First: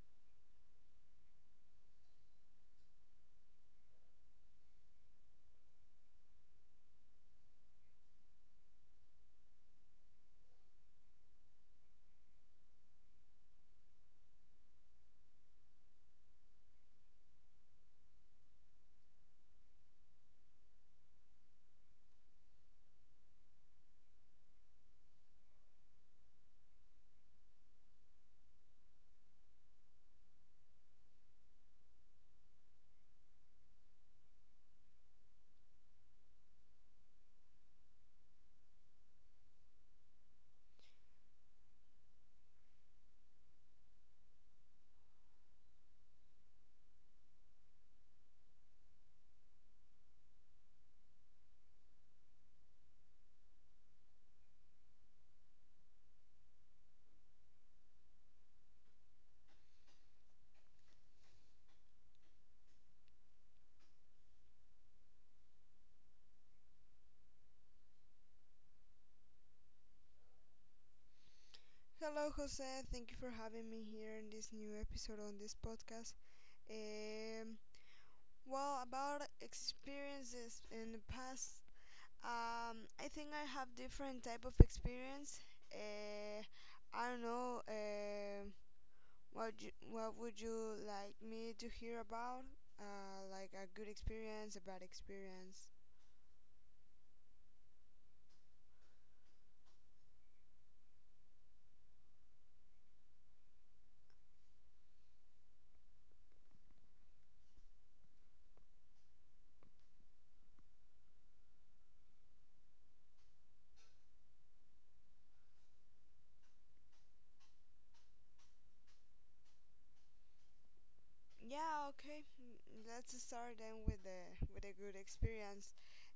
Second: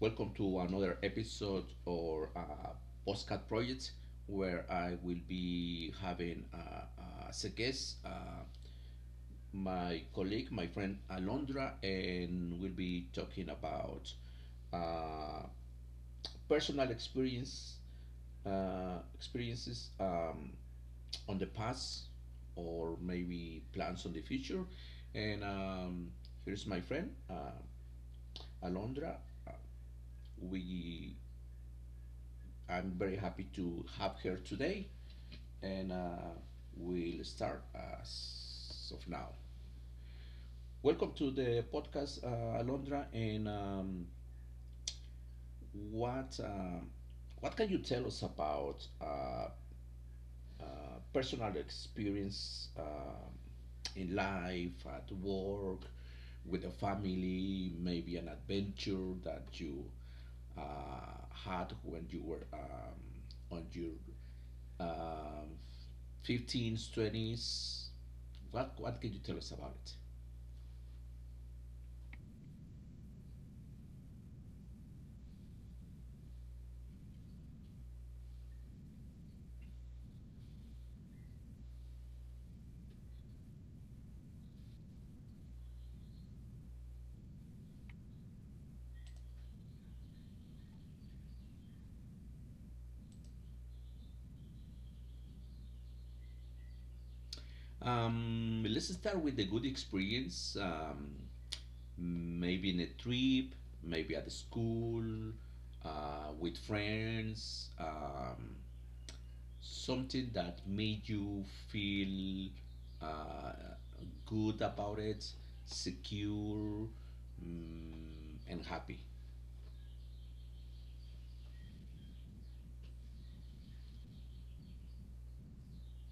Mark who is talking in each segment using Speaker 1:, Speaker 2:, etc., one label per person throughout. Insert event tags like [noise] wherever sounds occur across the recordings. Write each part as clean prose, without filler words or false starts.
Speaker 1: Welcome to another episode or postcard project where I will be having as a guest my colleague, my friend Alondra, and we'll be talking about uh, personal experiences on the past or maybe plans on the future. And here's my friend Alondra. Uh, we I'm very happy to have her today, and we'll start as of now. Welcome to the podcast, Alondra. And what uh, what can you tell us about uh, personal experience in life, at work, with a family, maybe an adventure that you had when you were on your um, 15s, 20s. What can you tell us about it?
Speaker 2: Hello, Jose. Thank you for having me here in this new episode on this podcast. Um, well, about experiences in the past, I think I have different type of experience. Uh, I don't know. What you, what would you like me to hear about? Like a good experience, a bad experience.
Speaker 1: Let's start with a good experience. Maybe in a trip, maybe at the school, with friends, something that made you feel uh, good about it, secure, and happy.
Speaker 2: Yeah, okay. Mm, let's start then with the with a good experience.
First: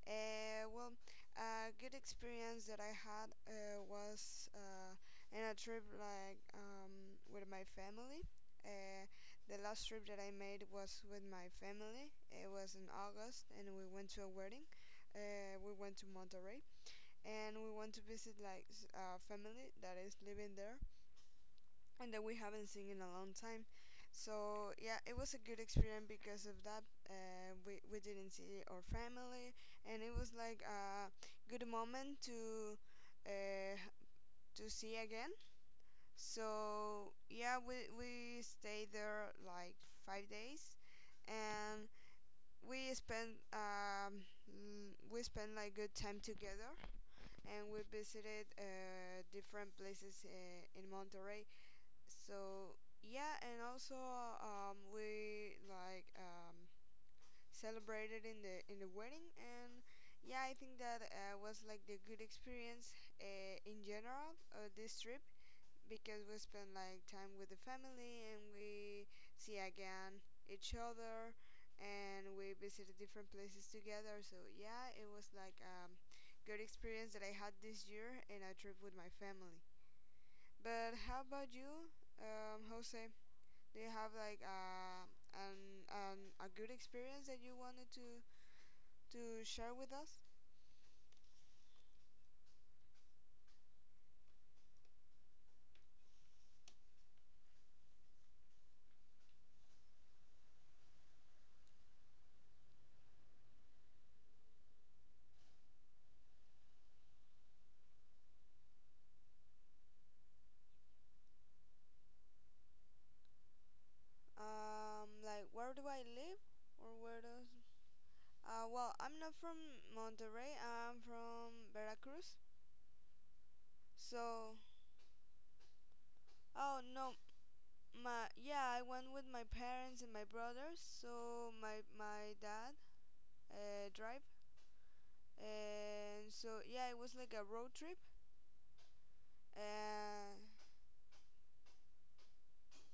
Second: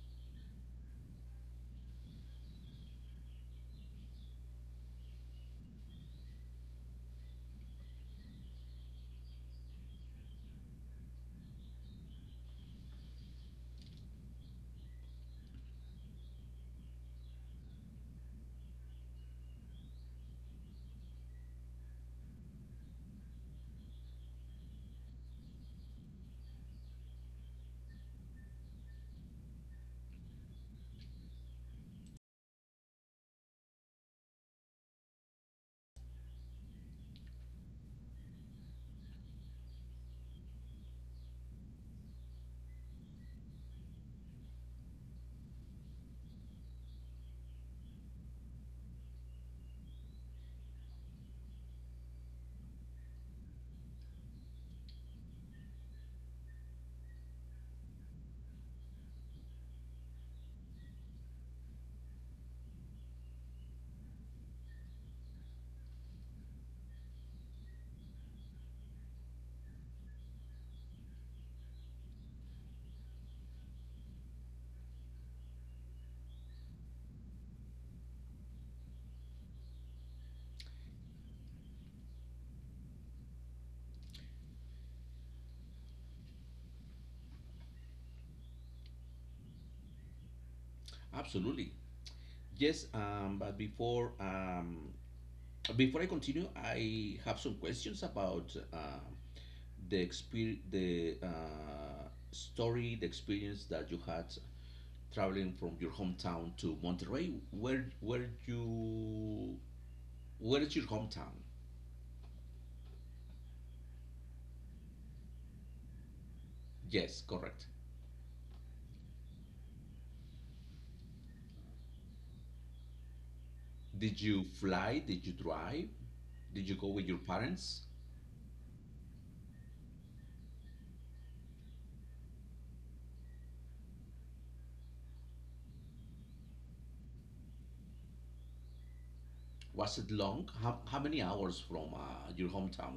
Speaker 2: Well, a good experience that I had was in a trip like with my family. Uh, the last trip that I made was with my family. It was in August, and we went to a wedding. We went to Monterrey, and we went to visit a family that is living there and that we haven't seen in a long time. So yeah, it was a good experience because of that. Uh, we didn't see our family, and it was like a good moment uh, to see again. So yeah, we stayed there like 5 days, and we spent we spent like good time together, and we visited different places in Monterrey. So yeah, and also we like celebrated in the wedding, and yeah, I think that was like the good experience in general this trip because we spent like time with the family and we see again each other and we visited different places together. So yeah, it was like good experience that I had this year in a trip with my family. But how about you, Jose? Do you have like an a good experience that you wanted to share with us?
Speaker 1: Absolutely. Yes, but before I continue, I have some questions about the story, the experience that you had traveling from your hometown to Monterrey. Where is your hometown?
Speaker 2: Like where do I live or
Speaker 1: Yes,
Speaker 2: where does?
Speaker 1: correct.
Speaker 2: Well, I'm not from Monterrey. I'm from Veracruz.
Speaker 1: Did you
Speaker 2: So,
Speaker 1: fly? Did you drive? Did you
Speaker 2: oh
Speaker 1: go with
Speaker 2: no,
Speaker 1: your parents?
Speaker 2: my yeah, I went with my parents and my brothers. So my dad drive, and so yeah, it was like a road trip.
Speaker 1: Was it
Speaker 2: And
Speaker 1: long? How many hours from your hometown,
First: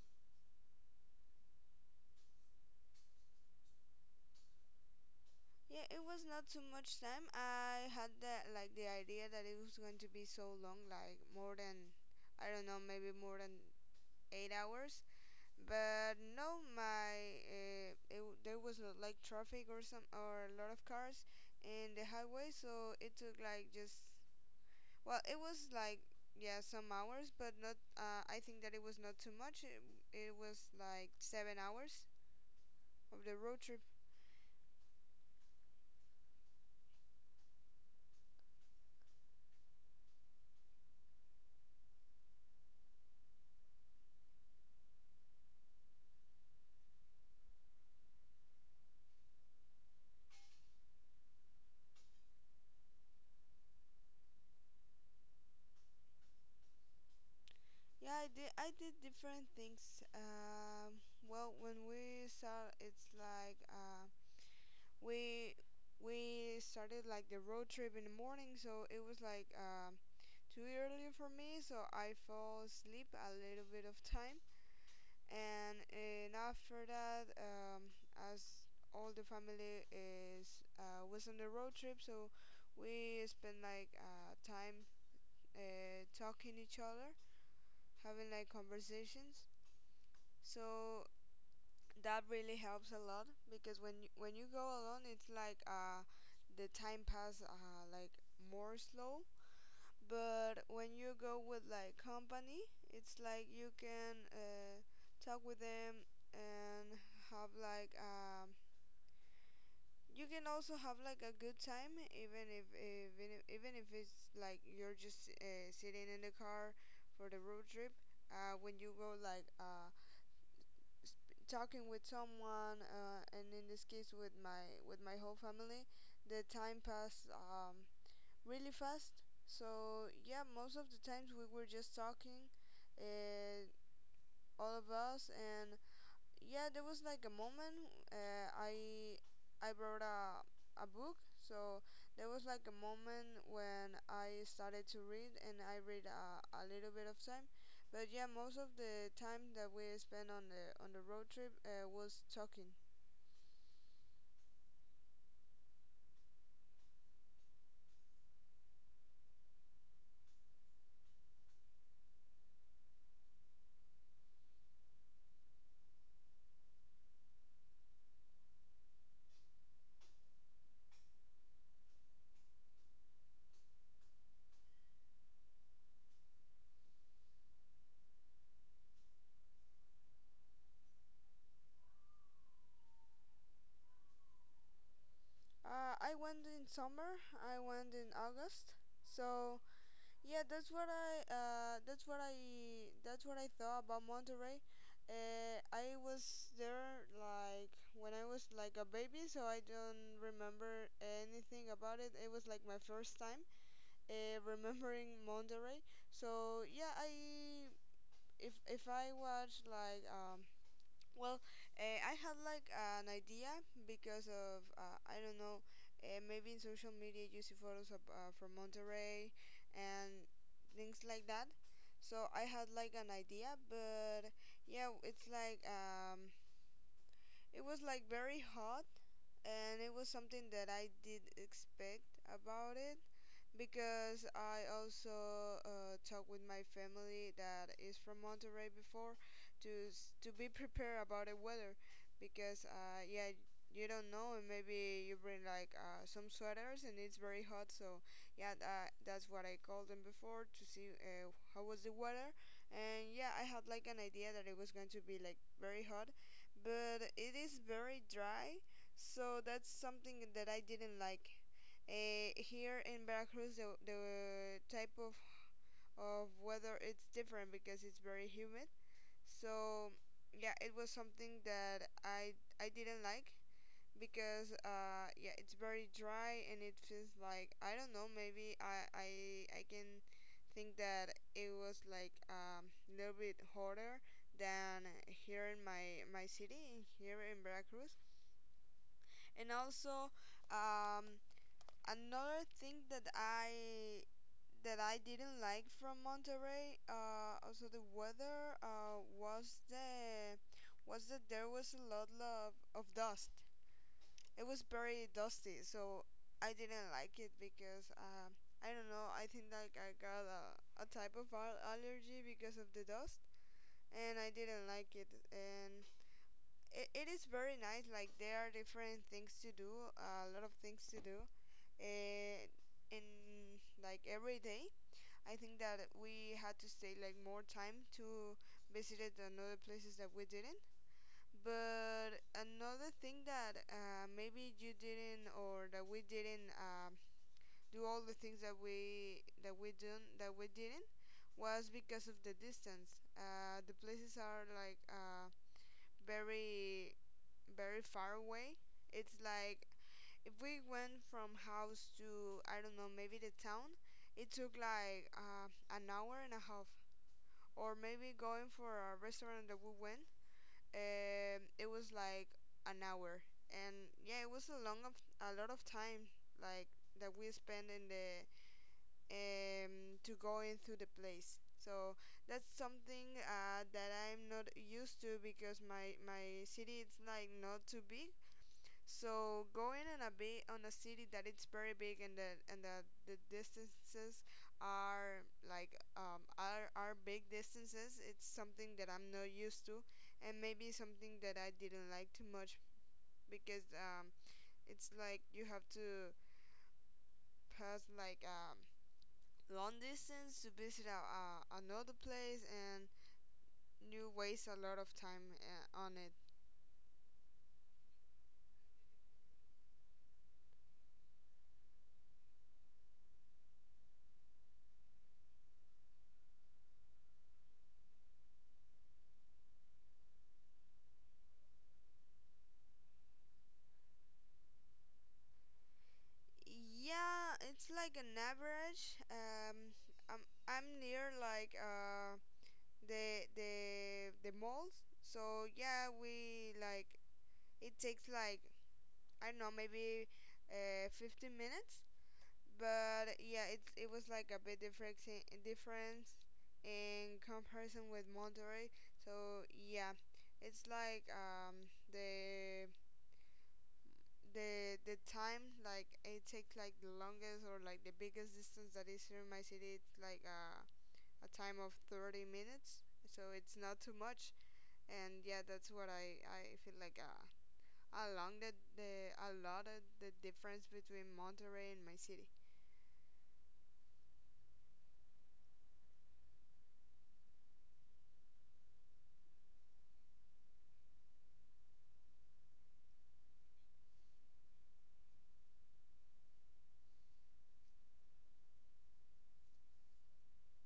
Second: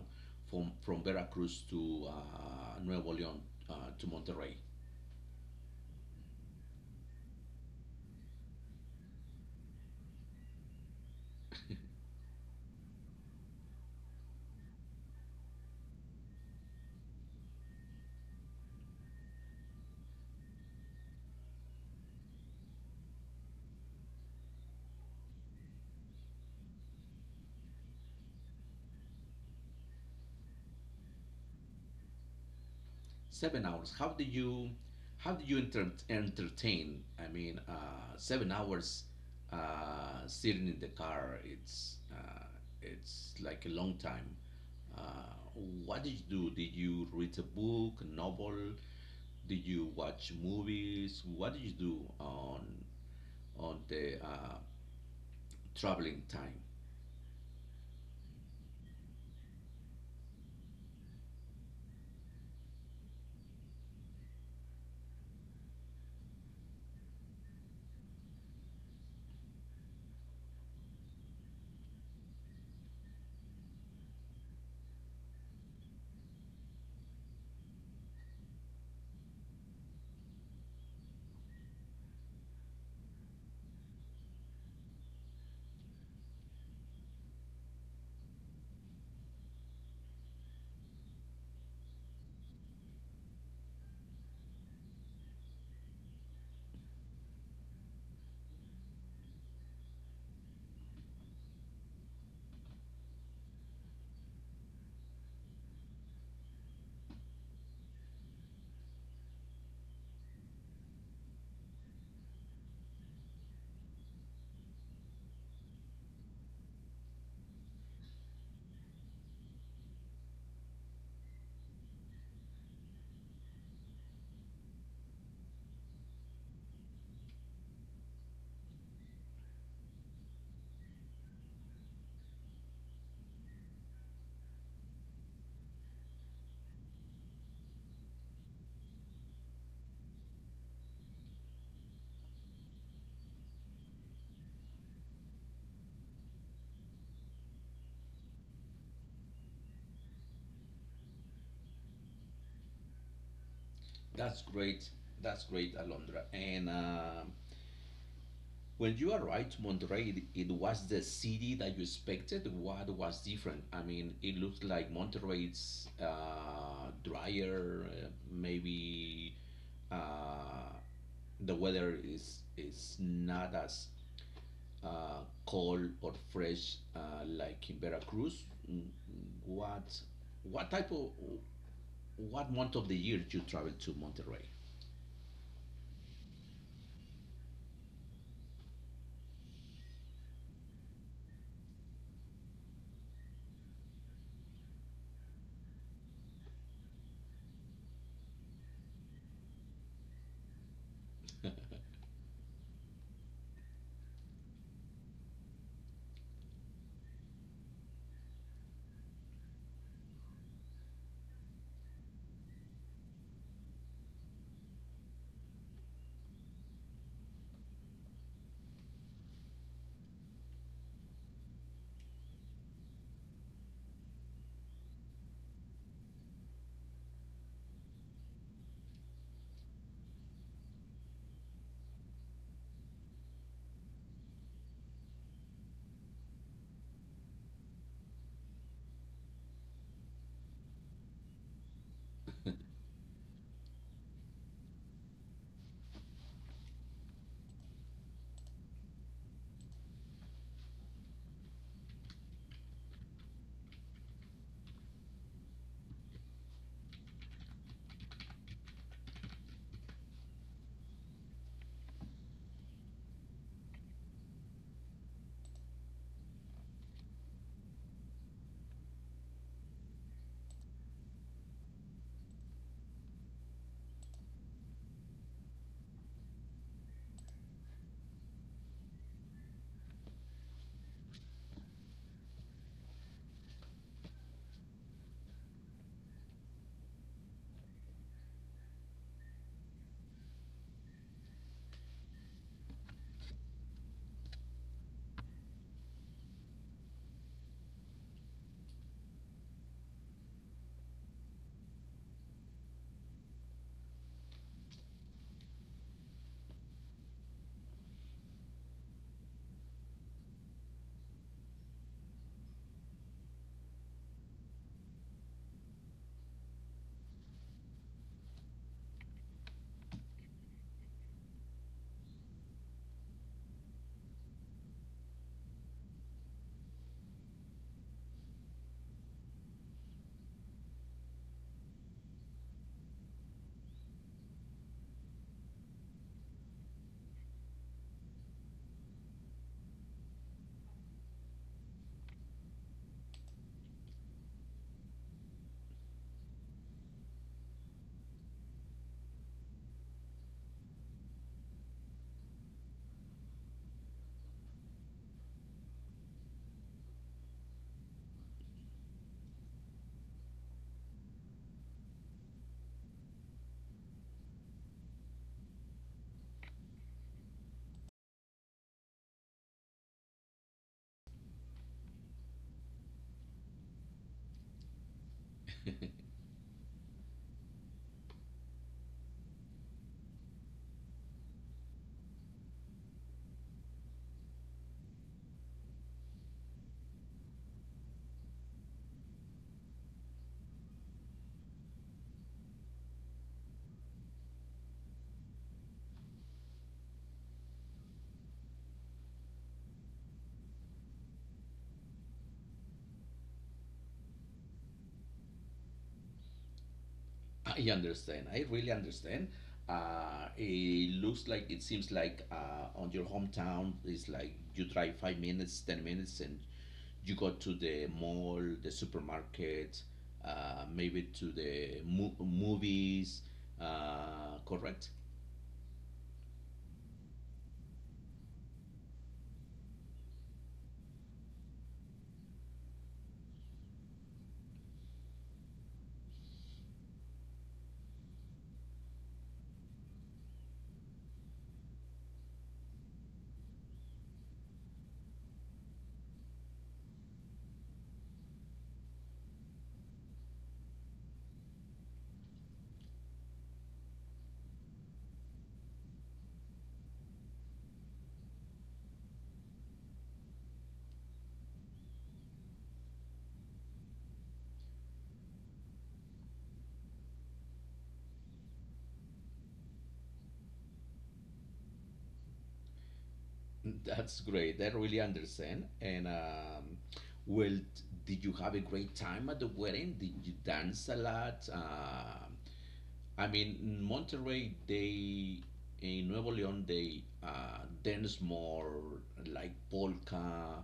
Speaker 1: from Veracruz to Nuevo León to Monterrey?
Speaker 2: yeah, it was not too much time. I had the like the idea that it was going to be so long, like more than I don't know, maybe more than 8 hours. But no, there was not like traffic or some or a lot of cars in the highway, so it took like just well, it was like yeah some hours, but not. I think that it was not too much. It was like 7 hours of the road
Speaker 1: Seven
Speaker 2: trip.
Speaker 1: hours. How do you entertain? I mean, 7 hours sitting in the car. It's like a long time. What did you do? Did you read a book, a novel? Did you watch movies? What did you do on the traveling time?
Speaker 2: Yeah, I did. I did different things. Well, when we start, it's like we we started like the road trip in the morning, so it was like too early for me, so I fall asleep a little bit of time, and after that, as all the family is was on the road trip, so we spend like time talking each other, having like conversations so that really helps a lot because when you go alone it's like the time pass like more slow but when you go with like company it's like you can talk with them and have like you can also have like a good time even if it's like you're just sitting in the car for the road trip when you go like talking with someone, and in this case with my whole family, the time passed really fast. So yeah, most of the times we were just talking, uh, all of us, and yeah there was like a moment I brought a book so there was like a moment when I started to read and I read a little bit of time but yeah most of the time that we spent on the road trip was talking.
Speaker 1: That's great. That's great, Alondra. And Well, you are right, Monterrey. It was the city that you expected. What was different? I mean, it looked like Monterrey's drier. Maybe uh, the weather is not as cold or fresh like in Veracruz. What what type of what month of the year you travel to Monterrey?
Speaker 2: I went in summer, I went in August. So yeah, that's what I that's what I thought about Monterrey. I was there like when I was like a baby, so I don't remember anything about it. It was like my first time [laughs] remembering Monterrey. So yeah, I if I watch like well, I had like an idea because of I don't know, maybe in social media you see photos of, from Monterrey and things like that. So I had like an idea, but yeah, it's like it was like very hot and it was something that I did expect about it because I also talked with my family that is from Monterrey before to be prepared about the weather because yeah you don't know and maybe you bring like some sweaters and it's very hot so yeah that's what I called them before to see how was the weather and yeah I had like an idea that it was going to be like very hot but it is very dry so that's something that I didn't like. Here in Veracruz, the type of weather it's different because it's very humid. So yeah, it was something that I didn't like because yeah, it's very dry and it feels like I don't know. Maybe I can think that it was like a little bit hotter than here in my city here in Veracruz, and also um, another thing that I didn't like from Monterrey, also the weather, was that there was a lot of dust. It was very dusty, so I didn't like it because I don't know. I think like I got a type allergy because of the dust, and I didn't like it. And it, it is very nice. Like there are different things to do, a lot of things to do, and in like every day I think that we had to stay like more time to visit it than other places that we didn't but another thing that maybe you didn't or that we didn't do all the things that we didn't was because of the distance the places are like very very far away it's like if we went from house to I don't know maybe the town, it took like an hour and a half. Or maybe going for a restaurant that we went, it was like an hour. And yeah, it was a long of a lot of time like that we spent in the to go into the place. So that's something that I'm not used to because my city is like not too big so going on a big on a city that it's very big and the distances are like are big distances. It's something that I'm not used to, and maybe something that I didn't like too much because it's like you have to pass like long distance to visit a another place and you waste a lot of time on it.
Speaker 1: I understand. I really understand. It seems like on your hometown, it's like you drive 5 minutes, 10 minutes, and you go to the mall, the supermarket, maybe to the movies. Correct?
Speaker 2: Yeah, it's like an average. I'm near like the the the malls. So yeah, we like it takes like I don't know maybe 15 minutes. But yeah, it was like a bit different difference in comparison with Monterrey. So yeah, it's like the time like it takes like the longest or like the biggest distance that is here in my city it's like a time of 30 minutes so it's not too much and yeah that's what I feel like along the a lot of the difference between Monterrey and my city.
Speaker 1: That's great. I really understand. And well, did you have a great time at the wedding? Did you dance a lot? I mean, in Nuevo León they dance more like polka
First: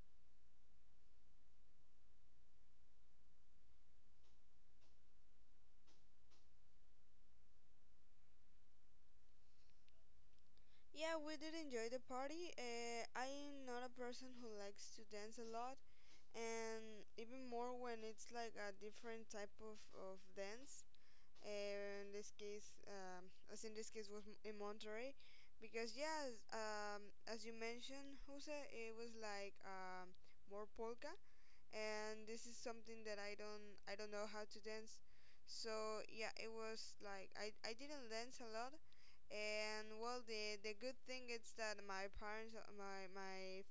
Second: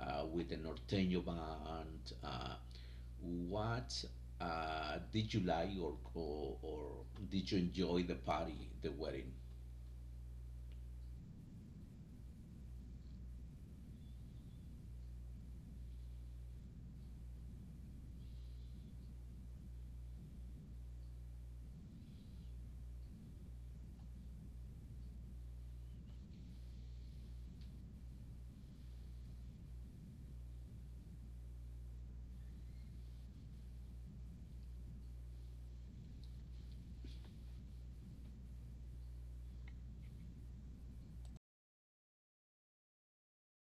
Speaker 1: with the norteño band. What did you like, or Did you enjoy the party, the wedding?
Speaker 2: Yeah, we did enjoy the party. I'm not a person who likes to dance a lot, and even more when it's like a different type of dance. In this case, as in this case was in Monterrey, because yeah, as you mentioned, Jose, it was like more polka, and this is something that I don't know how to dance, so yeah, it was like I didn't dance a lot, and well, the good thing is that my parents, my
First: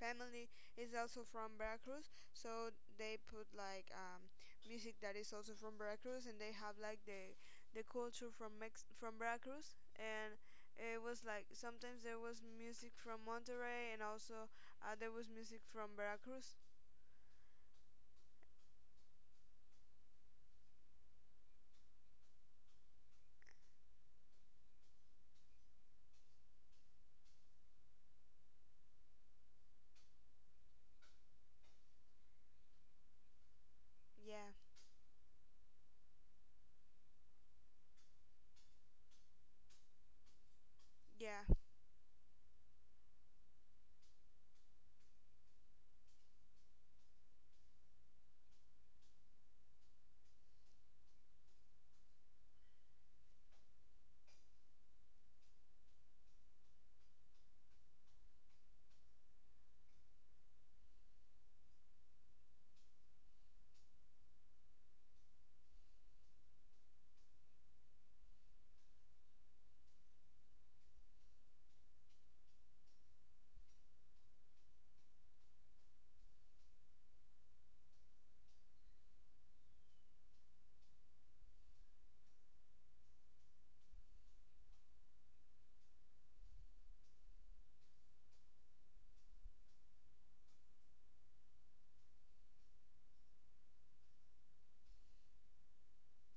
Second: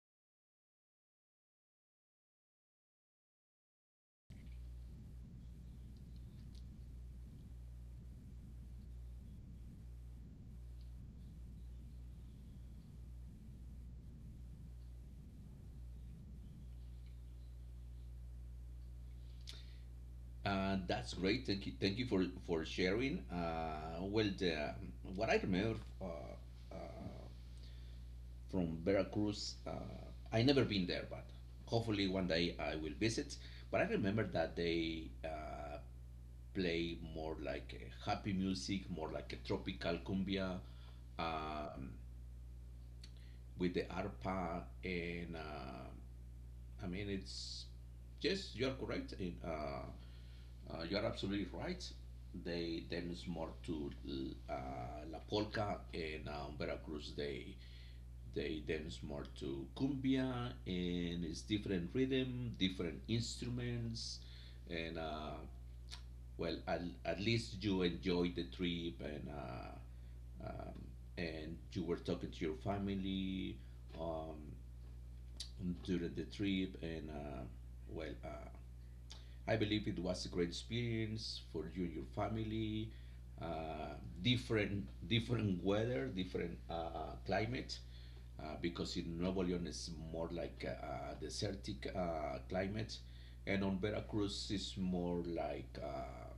Speaker 2: family is also from Veracruz so they put like music that is also from Veracruz and they have like the culture from Veracruz and it was like sometimes there was music from Monterrey and also there was music from Veracruz.
Speaker 1: That's great. Thank you. Thank you for sharing. Well, what I remember from Veracruz. I never been there, but hopefully one day I will visit. But I remember
Speaker 2: Yeah,
Speaker 1: that they play more like happy music, more like a tropical cumbia
Speaker 2: yeah.
Speaker 1: um, with the arpa, and I mean it's yes, you are correct. You are absolutely right. They dance more to uh, la polka, and Veracruz, they dance more to cumbia, and it's different rhythm, different instruments, and well, at least you enjoy the trip, and um, you were talking to your family um, during the trip, and well, uh, I believe it was a great experience for you, and your family, uh, different weather, different climate, because in Nuevo León is more like a, desertic climate, and on Veracruz is more like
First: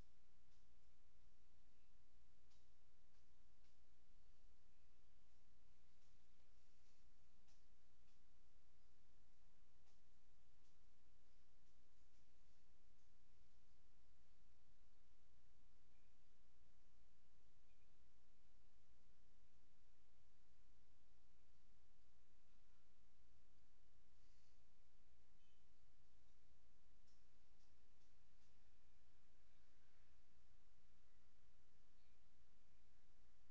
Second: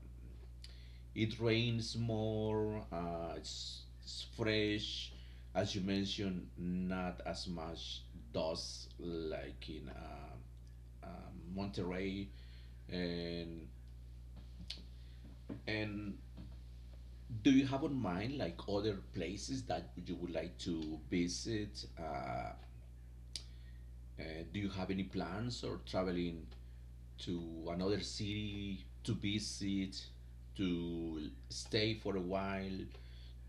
Speaker 1: it rains more. It's fresh, as you mentioned, not as much dust like in uh, Monterrey. And And Do you have on mind like other places that you would like to visit? Uh, do you have any plans or traveling to another city to visit, to stay for a while,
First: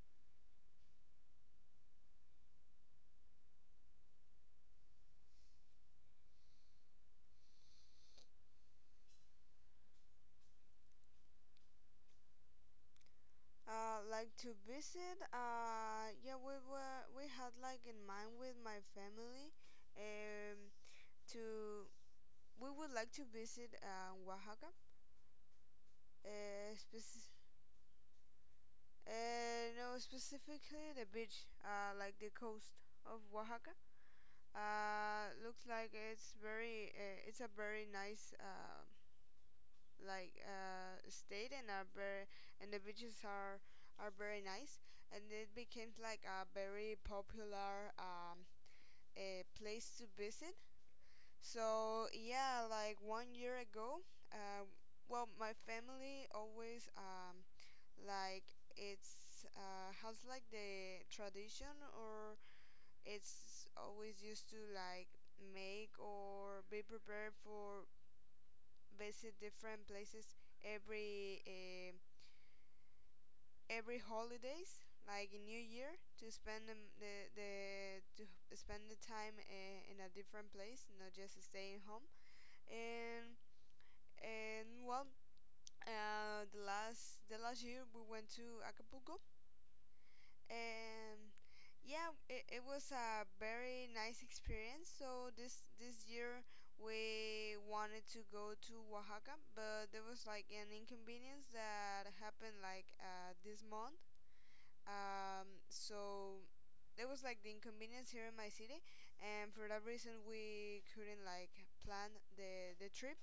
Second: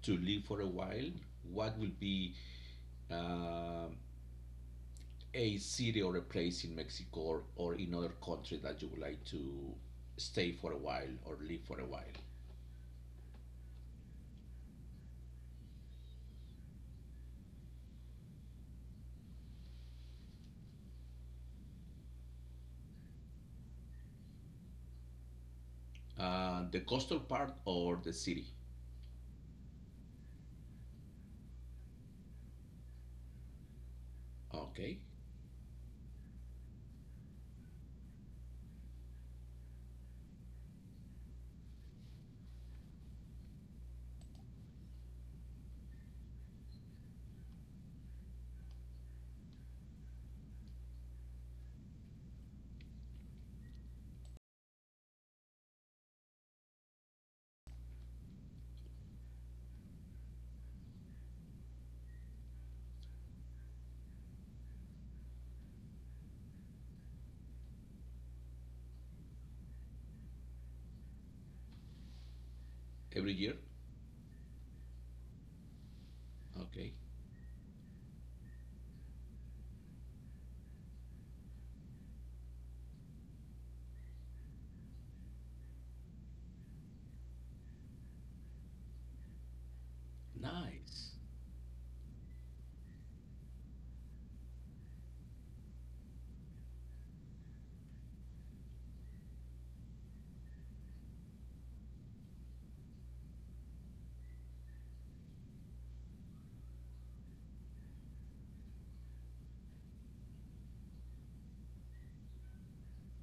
Speaker 1: to live for a while? What will be uh, a city or a place in Mexico or in other country that you would like to stay for a while or live for a while?
Speaker 2: Like to visit yeah we were we had like in mind with my family um, to we would like to visit Oaxaca.
Speaker 1: The
Speaker 2: Spec
Speaker 1: coastal part or the city?
Speaker 2: No, specifically the beach, like the coast of Oaxaca.
Speaker 1: Okay.
Speaker 2: Looks like it's it's a very nice state, and are very, and the beaches are very nice, and it became like a very popular a place to visit. So yeah, like one year ago, uh, well, my family always like it's has like the tradition or it's always used to like make or be prepared for visit different places every uh,
Speaker 1: Every year?
Speaker 2: every holidays, like in New Year to spend the
Speaker 1: Okay.
Speaker 2: the, the to spend the time in a different place, not just staying home. And and well uh, the last year we went to Acapulco,
Speaker 1: Nice.
Speaker 2: and yeah, it was a very nice experience. So this year we wanted to go to Oaxaca, but there was like an inconvenience that happened like this month. So there was like the inconvenience here in my city, and for that reason we couldn't like plan the trip.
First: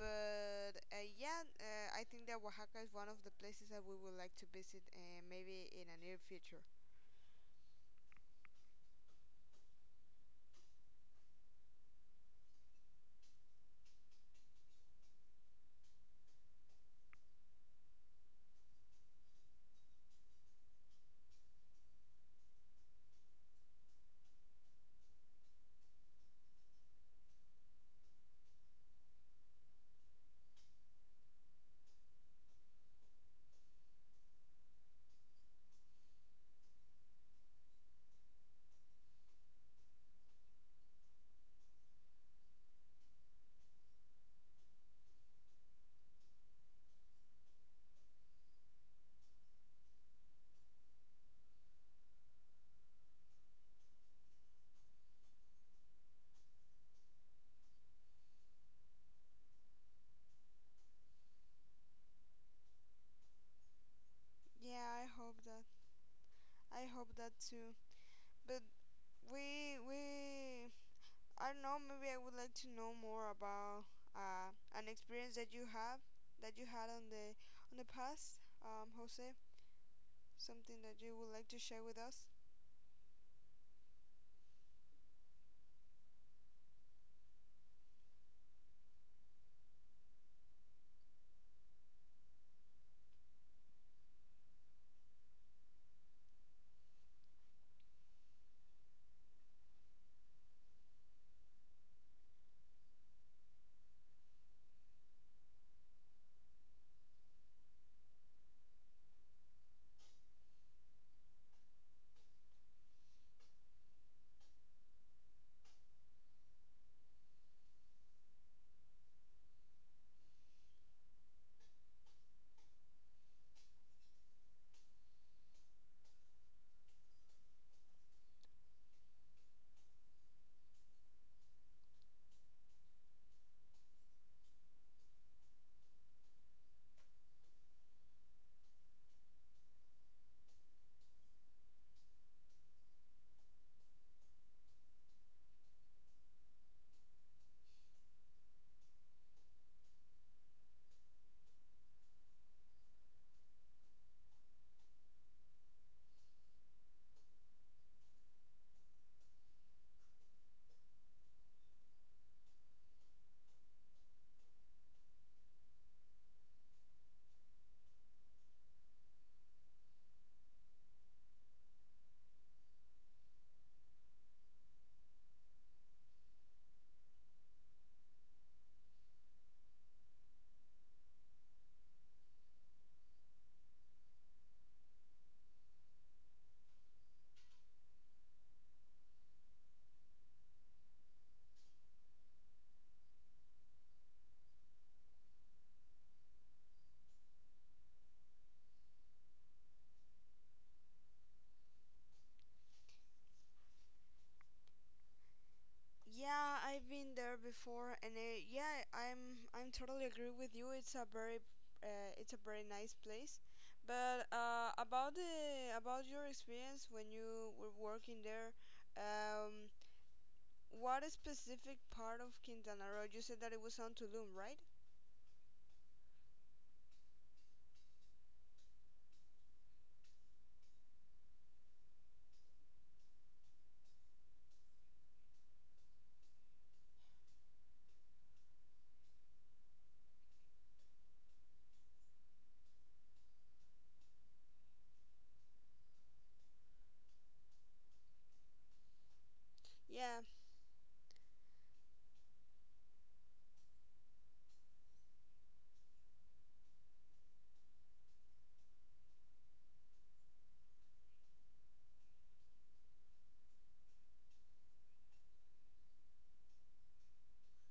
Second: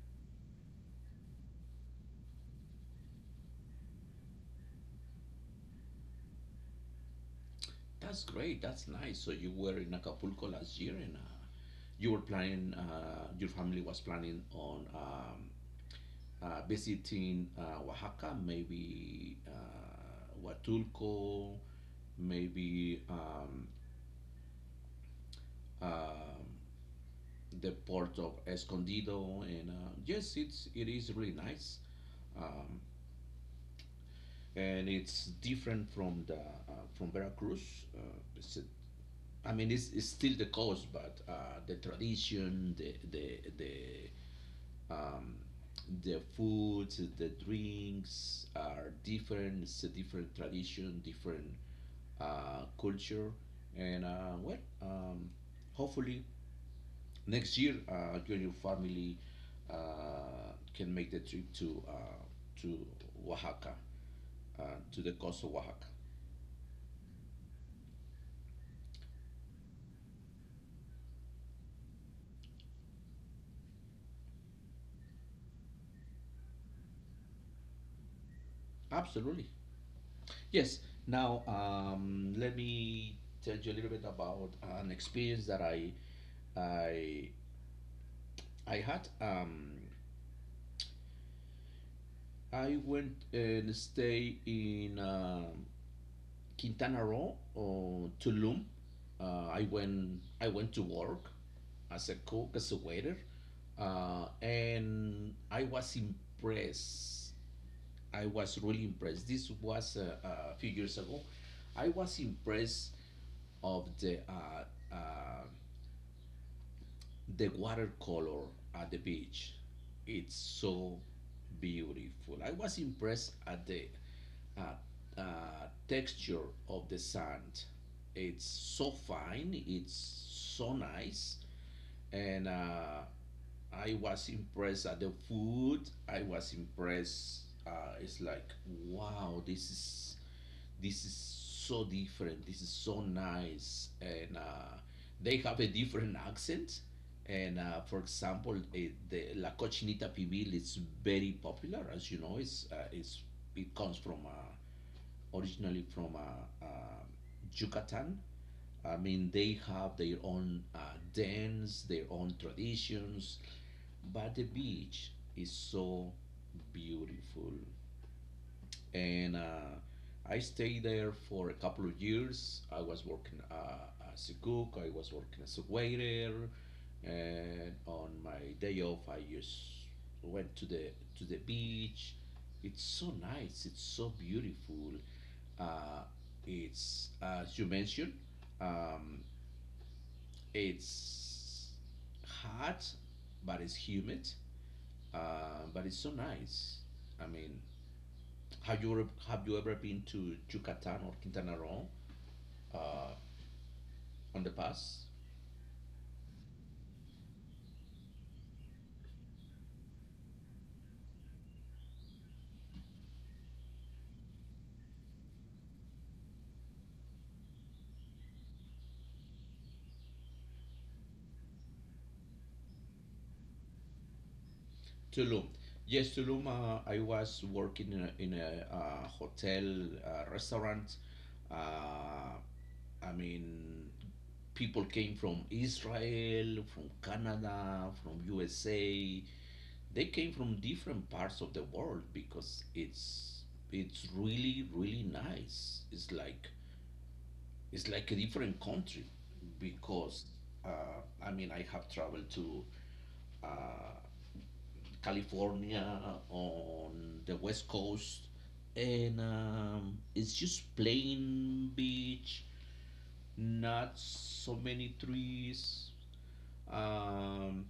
Speaker 2: But yeah, I think that Oaxaca is one of the places that we would like to visit, maybe in a near future.
Speaker 1: That's great. That's nice. So you were in Acapulco last year and your family was planning on visiting Oaxaca, maybe Huatulco, maybe um the port of Escondido. And yes, it is really nice. Um, and it's different from the from Veracruz. Uh, it's a I mean, it's still the cost, but the tradition, um, the food, the drinks are different. It's a different tradition, different culture, and hopefully next year you and your family can make the trip to Oaxaca, uh,
Speaker 2: Yeah,
Speaker 1: to
Speaker 2: I
Speaker 1: the
Speaker 2: hope
Speaker 1: coast of
Speaker 2: that.
Speaker 1: Oaxaca.
Speaker 2: I hope that too. But we, I don't know, maybe I would like to know more about uh an experience that you have that you had on the past, Jose,
Speaker 1: Absolutely.
Speaker 2: something
Speaker 1: Yes.
Speaker 2: that you would
Speaker 1: Now,
Speaker 2: like to share with us?
Speaker 1: let me tell you a little bit about an experience that I I had. I went and stay in Quintana Roo or Tulum. I went to work as a cook as a waiter, and I was impressed. I was really impressed. This was a few years ago. I was impressed of the uh, The watercolor at the beach, it's so beautiful. I was impressed at the uh, texture of the sand. It's so fine, it's so nice, and I was impressed at the food. I was impressed. It's like, wow, this is so different. This is so nice, and they have a different accent. And for example, the la cochinita pibil is very popular. As you know, it comes from originally from Yucatan. I mean, they have their own dance, their own traditions, but the beach is so beautiful. And I stayed there for a couple of years. I was working as a cook, I was working as a waiter, and on my day off, I just went to the beach. It's so nice. It's so beautiful. Uh, it's, as you mentioned, um, it's hot, but it's humid, but it's so nice. I mean, have you ever been to Yucatan or Quintana Roo uh, on the past?
Speaker 2: Yeah, I've been there before, and yeah, I'm totally agree with you. It's a very nice place. But about the about your experience when you were working there. um, What a specific part of Quintana Roo? You said that it was on Tulum, right?
Speaker 1: Tulum. Yes, Tulum. I was working in a hotel restaurant. Uh, I mean, people came from Israel, from Canada, from USA. They came from different parts of the world because it's really nice. It's like a different country
Speaker 2: Yeah.
Speaker 1: because I mean I have traveled to uh, California on the west coast. And it's just plain beach, not so many trees. um,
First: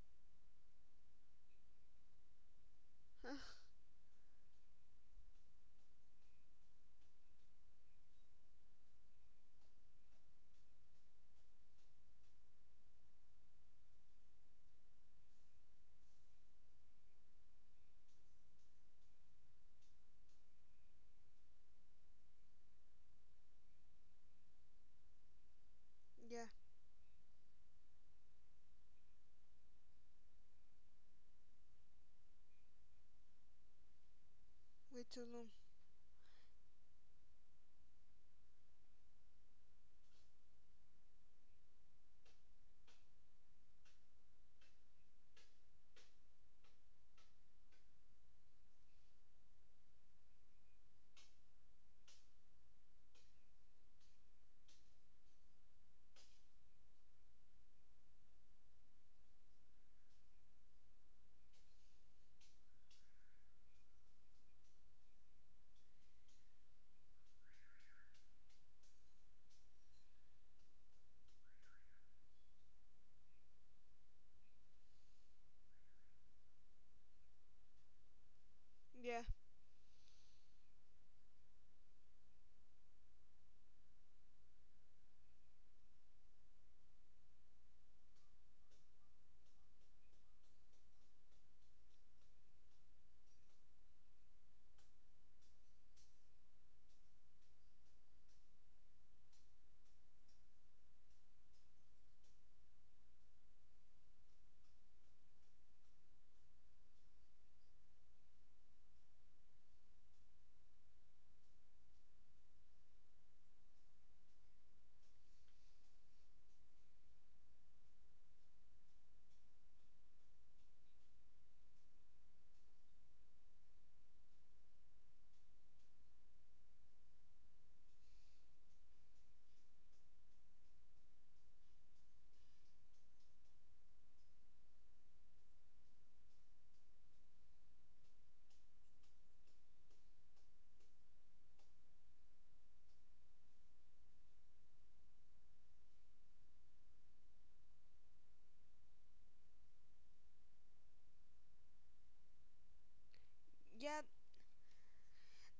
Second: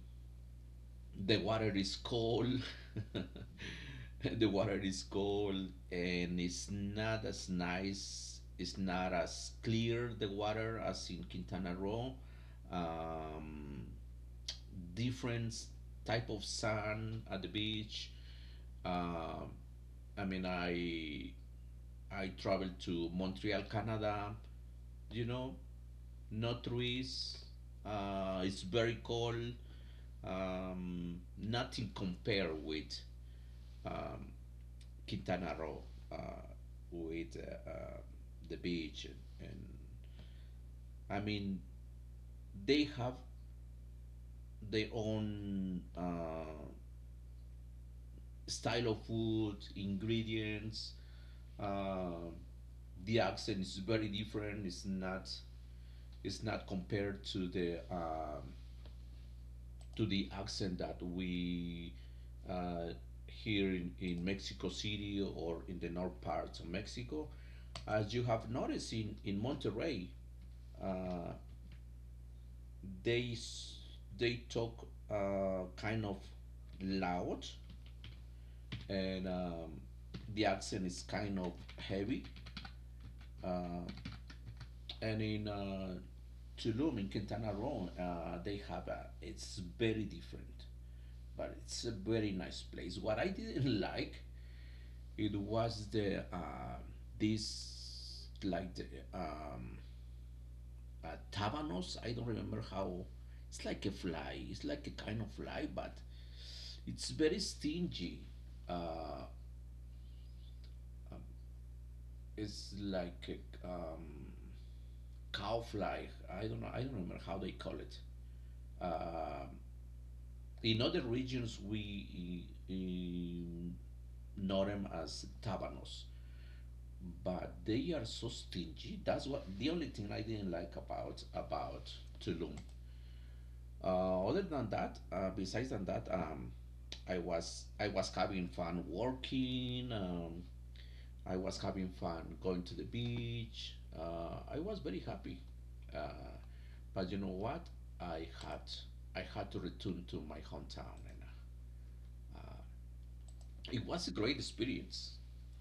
Speaker 1: The water is cold. [laughs]
Speaker 2: [sighs]
Speaker 1: The water is cold, and it's not as nice. It's not as clear the water as in Quintana Roo. Um, Different type of sand at the beach. Um I mean, I traveled to Montreal, Canada. You know,
Speaker 2: Yeah,
Speaker 1: no trees. It's very cold. Nothing compared with um,
Speaker 2: with Tulum.
Speaker 1: Quintana Roo uh, with the beach and I mean they have their own style of food, ingredients. Uh, the accent is very different. It's not compared to the accent that we uh, here in Mexico City or in the north parts of Mexico. As you have noticed in Monterrey, uh, they s- they talk kind of loud
Speaker 2: Yeah.
Speaker 1: and the accent is kind of heavy, uh, and in Tulum in Quintana Roo, they have a it's very different, but it's a very nice place. What I didn't like, it was the this like the um, tabanos. I don't remember how. It's like a kind of fly, but it's very stingy. Uh, it's like a cowfly. I don't know. I don't remember how they call it. Um in other regions, we know them as tabanos, but they are so stingy. That's what the only thing I didn't like about Tulum. Other than that, I was having fun working. I was having fun going to the beach. I was very happy. Uh, but you know what? I had I had to return to my hometown, and uh, it
Speaker 2: Yeah,
Speaker 1: was a great experience.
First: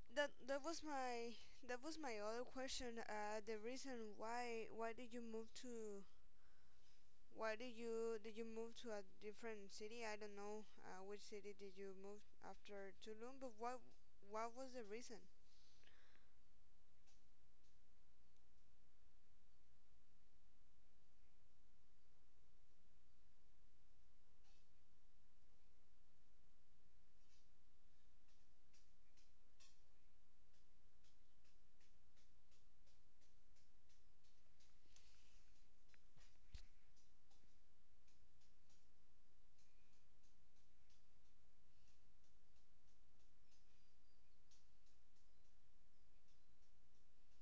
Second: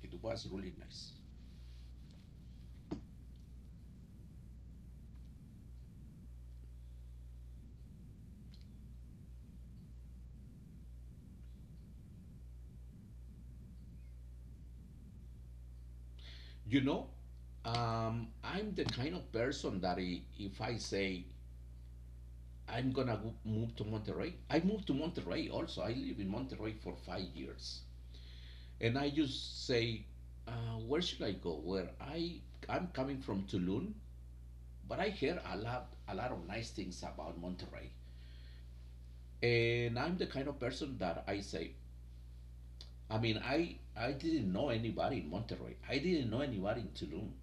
Speaker 1: It
Speaker 2: that
Speaker 1: was really nice.
Speaker 2: that was my other question. The reason why did you move to why did you move to a different city? I don't know which city did you move after Tulum, but what was the reason?
Speaker 1: You know, I'm the kind of person that if I say I'm gonna move to Monterrey, I moved to Monterrey also. I live in Monterrey for 5 years, and I just say, where should I go? Where I I'm coming from Tulum, but I hear a lot of nice things about Monterrey, and I'm the kind of person that I say, I mean, I didn't know anybody in Monterrey. I didn't know anybody in Tulum.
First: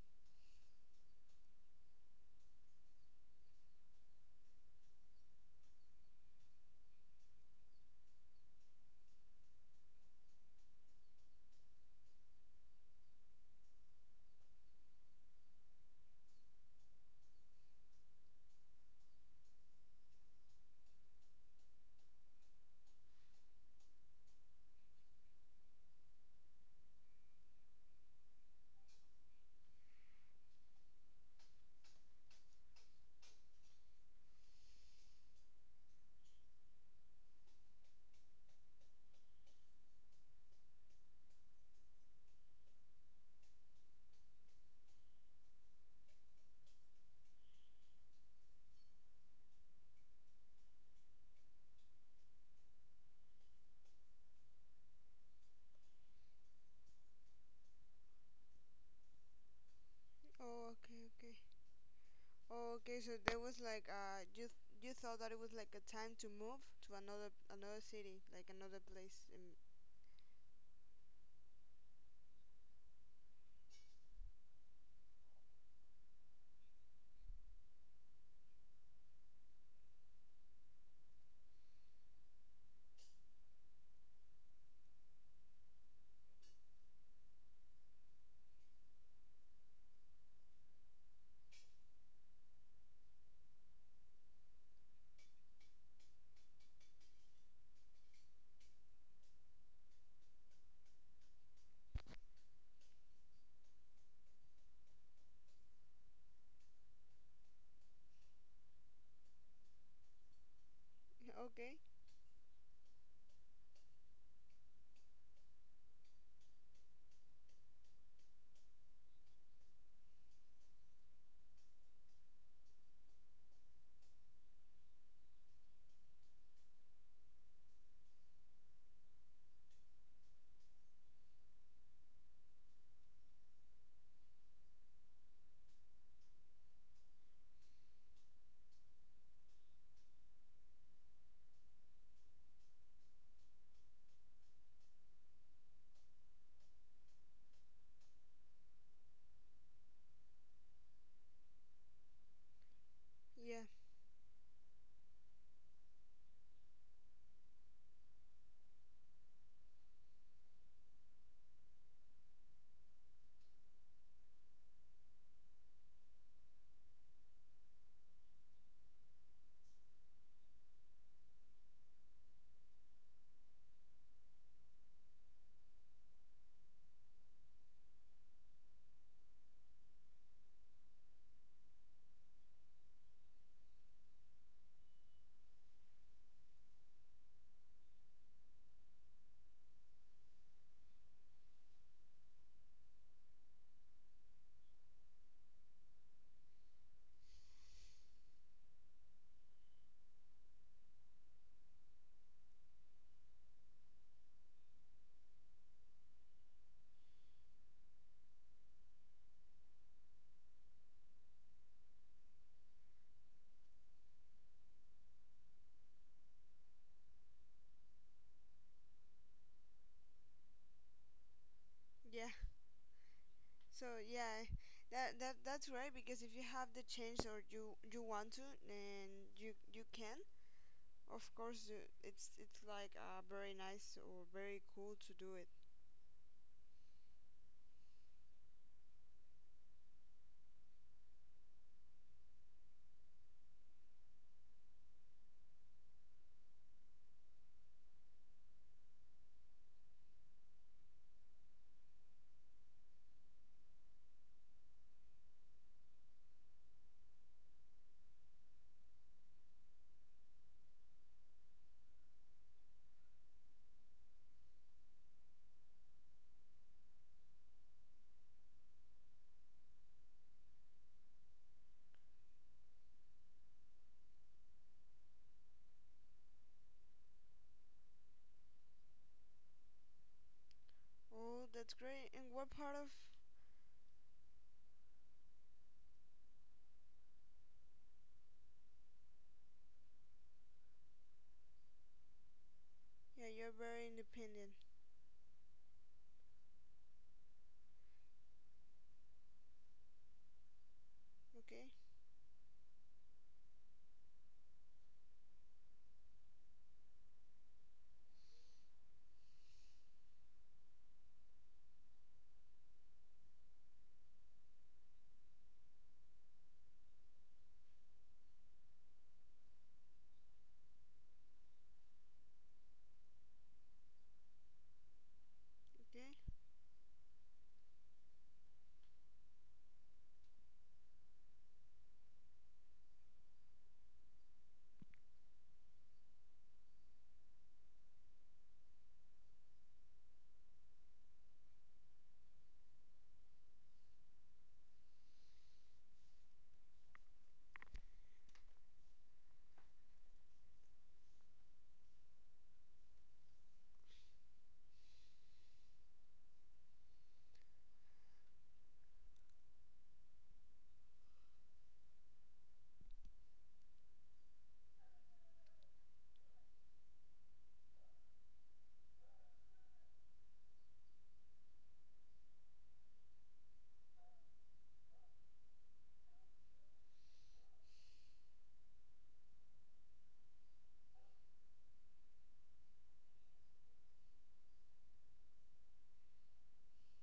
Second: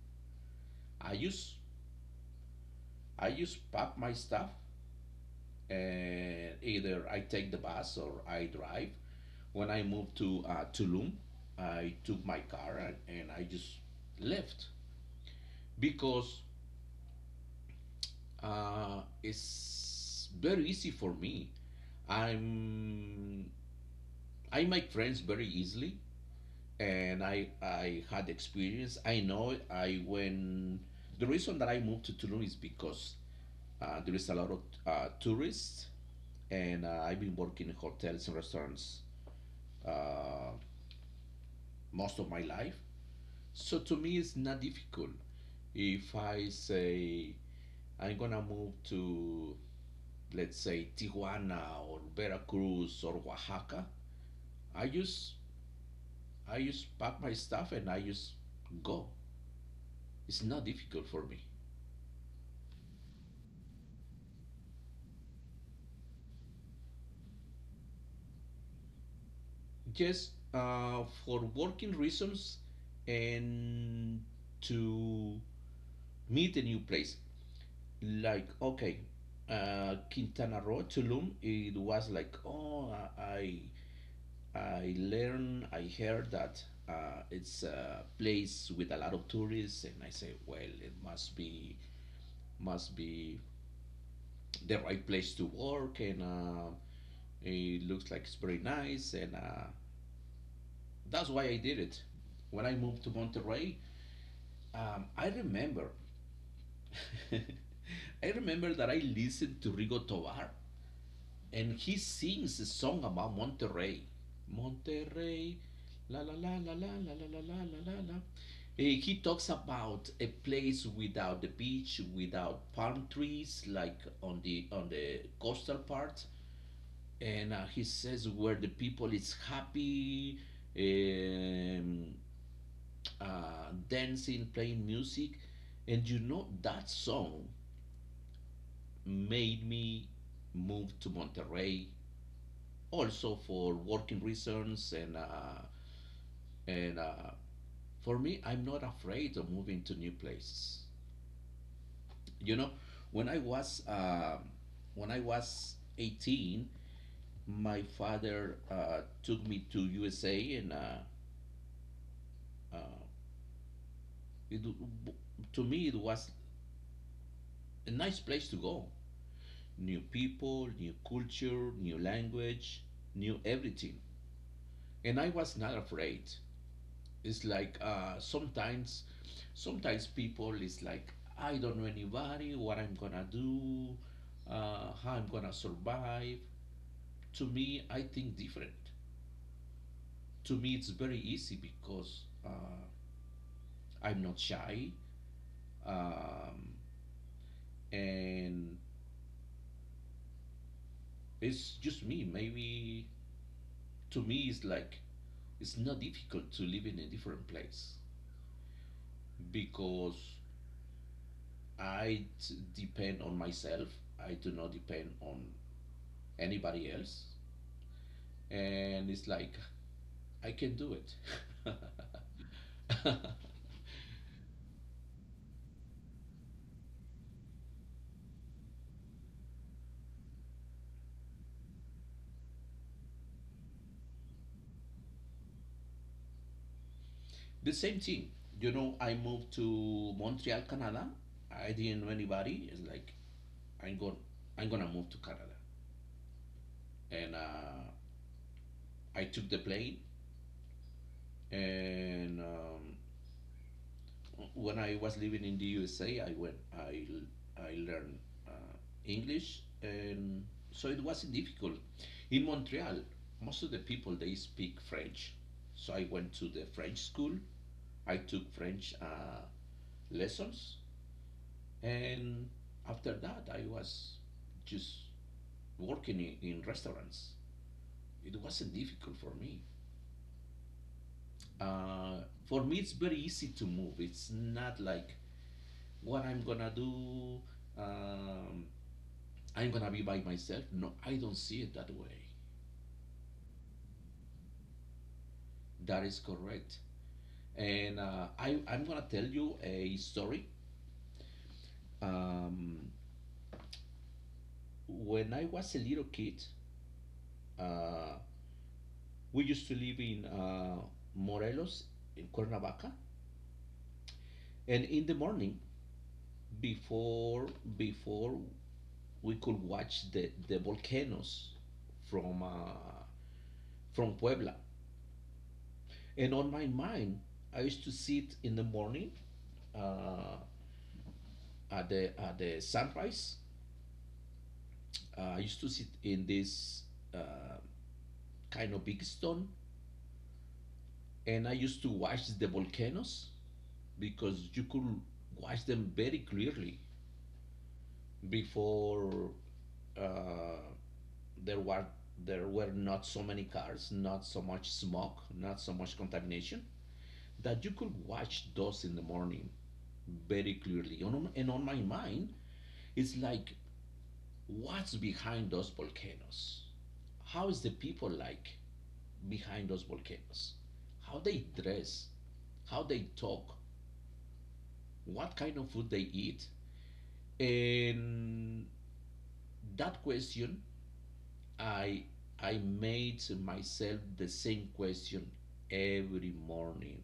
Speaker 1: I just I just pack my stuff, and either I take the bus or I drive. When I moved to Tulum, I took my car and I just left because it's very easy for me. I'm I make friends very easily. And I had experience. I know I when the reason that I moved to Tulum is because there is a lot of tourists, and I've been working in hotels and restaurants, uh, most of my life. So to me, it's not difficult. If I say I'm gonna move to, let's say, Tijuana or Veracruz or Oaxaca, I just I just pack my stuff and I just go. It's not
Speaker 2: Oh, okay,
Speaker 1: difficult for
Speaker 2: okay.
Speaker 1: me.
Speaker 2: Okay, so there was like you thought that it was like a time to move to another city, like another place.
Speaker 1: Yes, for working reasons and to meet a new place. Like, okay, Quintana Roo, Tulum, it was like, oh, I learned, I heard that it's a place with a lot of tourists, and I say, well, it must be the right place to work, and it looks like it's very nice, and that's why I did it when I moved to Monterrey. I remember, [laughs] I remember that I listened to Rigo Tovar,
Speaker 2: [laughs]
Speaker 1: and
Speaker 2: Okay.
Speaker 1: he sings a song about Monterrey. Monterrey, la la la la la la la la la la la la. He talks about a place without the beach, without palm trees, like on the coastal part, and he says where the people is happy, um, dancing, playing music. And you know, that song made me move to Monterrey, also for working reasons. And for me, I'm not afraid of moving to new places. You know, when I
Speaker 2: Yeah.
Speaker 1: was, um when I was 18, my father took me to USA, and uh, it, to me it was a nice place to go. New people, new culture, new language, new everything. And I was not afraid. It's like sometimes, sometimes people is like, I don't know anybody, what I'm gonna do, how I'm gonna survive. To me, I think different. To me, it's very easy because I'm not shy, um, and it's just me. Maybe to me, it's like it's not difficult to live in a different place, because I depend on myself. I do not depend on anybody else. And it's like, I can do it.
Speaker 2: Yeah.
Speaker 1: [laughs]
Speaker 2: So yeah, that's right because if you have the chance or you want to, and you can, of course it's like very nice or very cool to do it.
Speaker 1: The same thing. You know, I moved to Montreal, Canada. I didn't know anybody. It's like, I'm going, I'm going to move to Canada. And I took the plane and when I was living in the USA, I learned uh, English, and so it wasn't difficult. In Montreal, most of the people they speak French, so I went to the French school. I took French lessons, and after that, I was just working in restaurants. It wasn't difficult for me.
Speaker 2: Oh, that's great.
Speaker 1: Uh,
Speaker 2: And what
Speaker 1: for
Speaker 2: part
Speaker 1: me,
Speaker 2: of?
Speaker 1: it's very easy to move. It's not like what I'm gonna do. Um, I'm gonna be by myself. No, I don't see it that way.
Speaker 2: Yeah, you're very independent.
Speaker 1: That is correct. And I'm gonna tell you a story.
Speaker 2: Okay.
Speaker 1: Um, when I was a little kid, uh, we used to live in Morelos, in Cuernavaca, and in the morning, before before we could watch the volcanoes from uh, from Puebla,
Speaker 2: Okay.
Speaker 1: and on my mind, I used to sit in the morning, uh, at the sunrise. I used to sit in this uh, kind of big stone, and I used to watch the volcanoes because you could watch them very clearly before uh, there were there were not so many cars, not so much smoke, not so much contamination, that you could watch those in the morning very clearly. And on my mind, it's like, what's behind those volcanoes? How is the people like behind those volcanoes? How they dress, how they talk, what kind of food they eat. And that question, I I made myself the same question every morning,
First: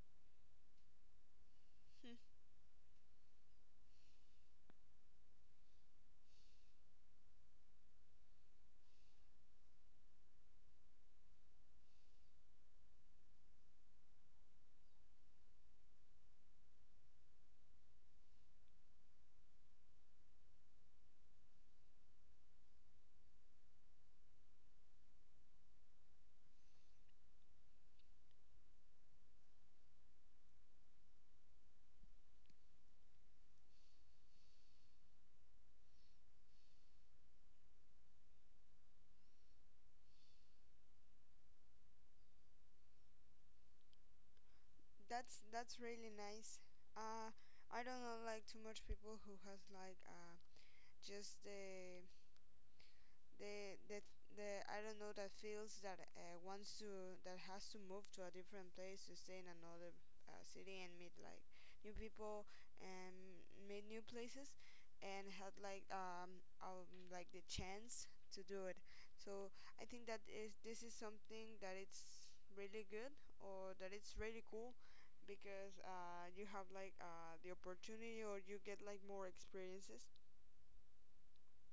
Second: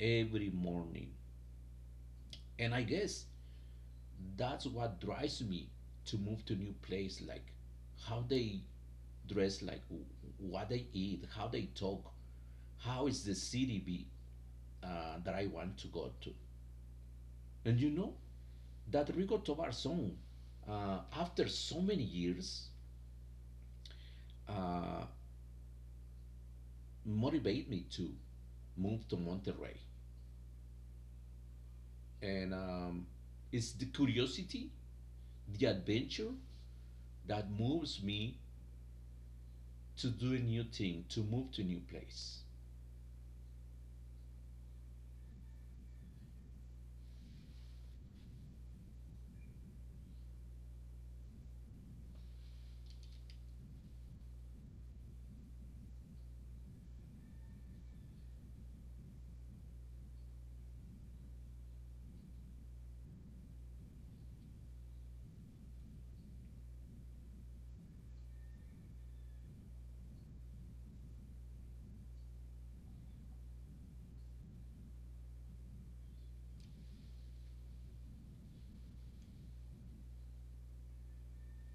Speaker 1: every morning.
Speaker 2: [laughs]
Speaker 1: And I guess that's what drives me to move to new place. Like how they dress, like what they eat, how they talk, how is the city be that I want to go to. And you know, that Rigo Tobar song, after so many years, uh, motivated me to move to Monterrey. And it's the curiosity, the adventure that moves me to do a new thing, to move to a new place.
Speaker 2: That's really nice. Uh, I don't know like too much people who has like just the the the I don't know that feels that wants to that has to move to a different place to stay in another city and meet like new people and meet new places and had like the chance to do it. So I think that is this is something that it's really good or that it's really cool because you have like the opportunity or you get like more experiences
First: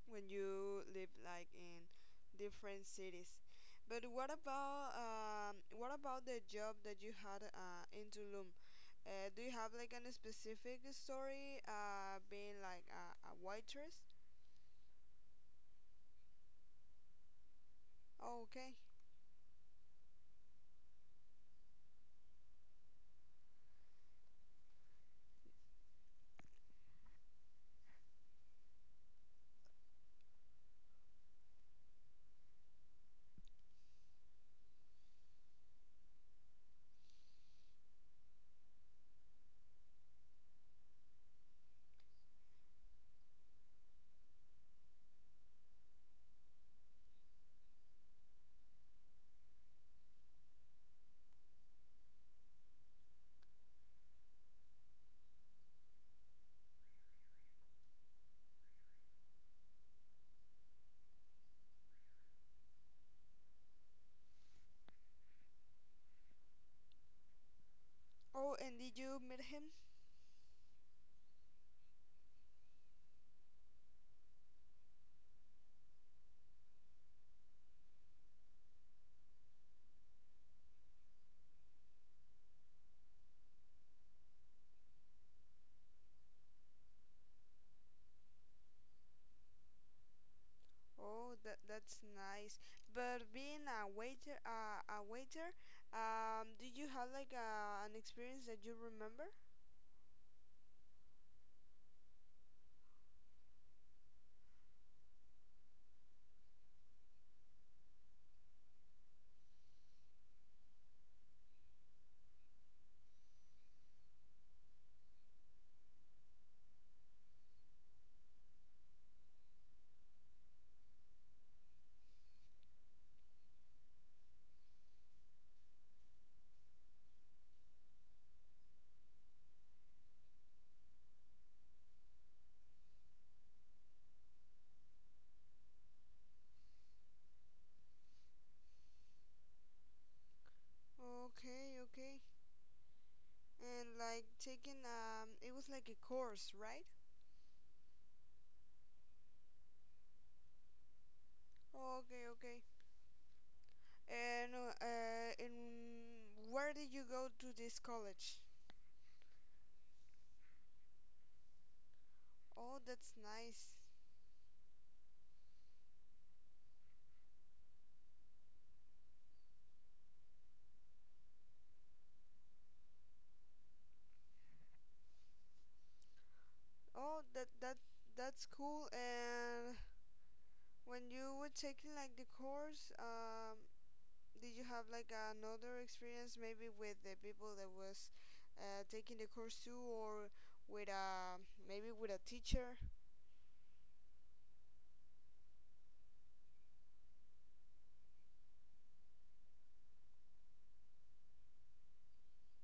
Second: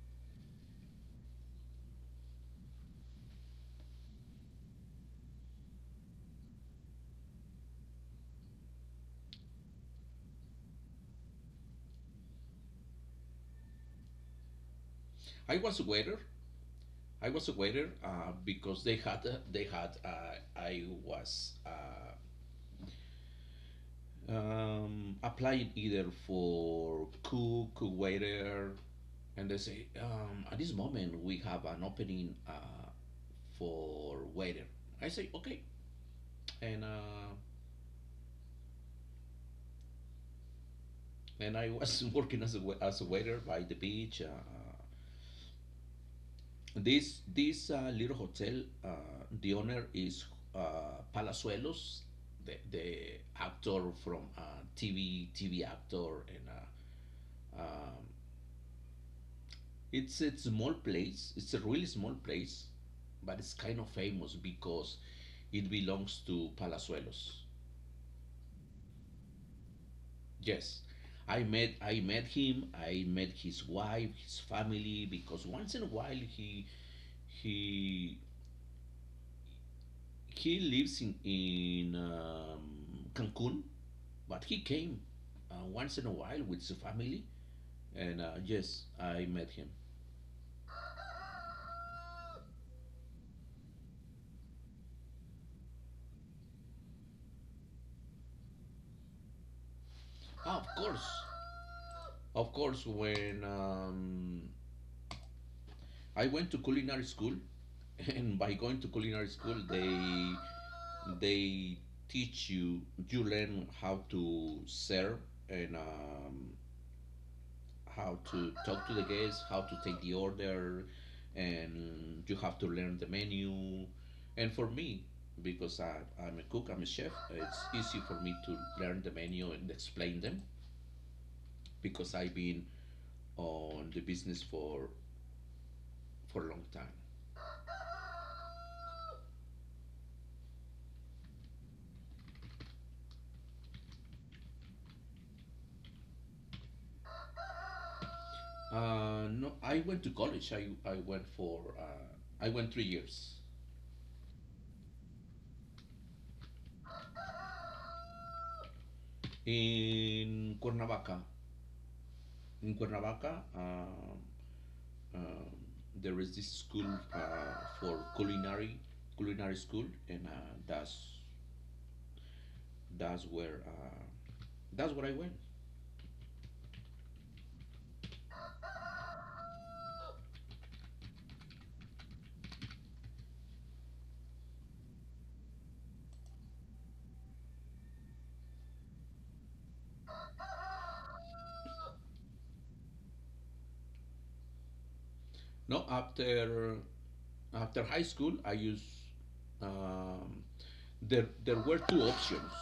Speaker 2: when you live like in different cities. But what about the job that you had in Tulum? Do you have like any specific story being like a waitress?
Speaker 1: I was a waiter. I was a waiter
Speaker 2: Oh, okay.
Speaker 1: because they had a, they had I was applying either for cook, waiter, and they say, at this moment we have an opening for waiter. I say, okay, and uh, and I was [laughs] working as a waiter by the beach. Uh, this little hotel, the owner is Palazuelos, the actor from uh, TV actor, and uh, um, it's a small place. It's a really small place, but it's kind of famous because it belongs to Palazuelos.
Speaker 2: Oh, and did you meet him?
Speaker 1: Yes. I met him, I met his wife, his family, because once in a while he he lives in Cancun, but he came once in a while with his family, and yes, I met him.
Speaker 2: Oh, that's nice. But being a waiter, did you have like an experience that you remember?
Speaker 1: Ah, of course. Of course, when I went to culinary school, [laughs] and by going to culinary school they teach you, you learn how to serve, and how to talk to the guests, how to take the order, and you have to learn the menu. And for me, because I'm a cook, I'm a chef, it's easy for me to learn the menu and explain them because I've been on the business for a long time.
Speaker 2: Okay, okay. And like taking it was like a course, right?
Speaker 1: No, I went to college.
Speaker 2: Okay,
Speaker 1: I
Speaker 2: okay.
Speaker 1: went 3 years
Speaker 2: And where did you go to this college?
Speaker 1: in Cuernavaca.
Speaker 2: Oh,
Speaker 1: In
Speaker 2: that's
Speaker 1: Cuernavaca,
Speaker 2: nice.
Speaker 1: uh, there is this school uh, for culinary school, and uh, that's where uh, that's where I went.
Speaker 2: Oh, that's cool. And when you were taking like the course, did you have like another experience maybe with the people that was taking the course too, or with a maybe with a teacher?
Speaker 1: No, after after high school, I used, um, there there were two options,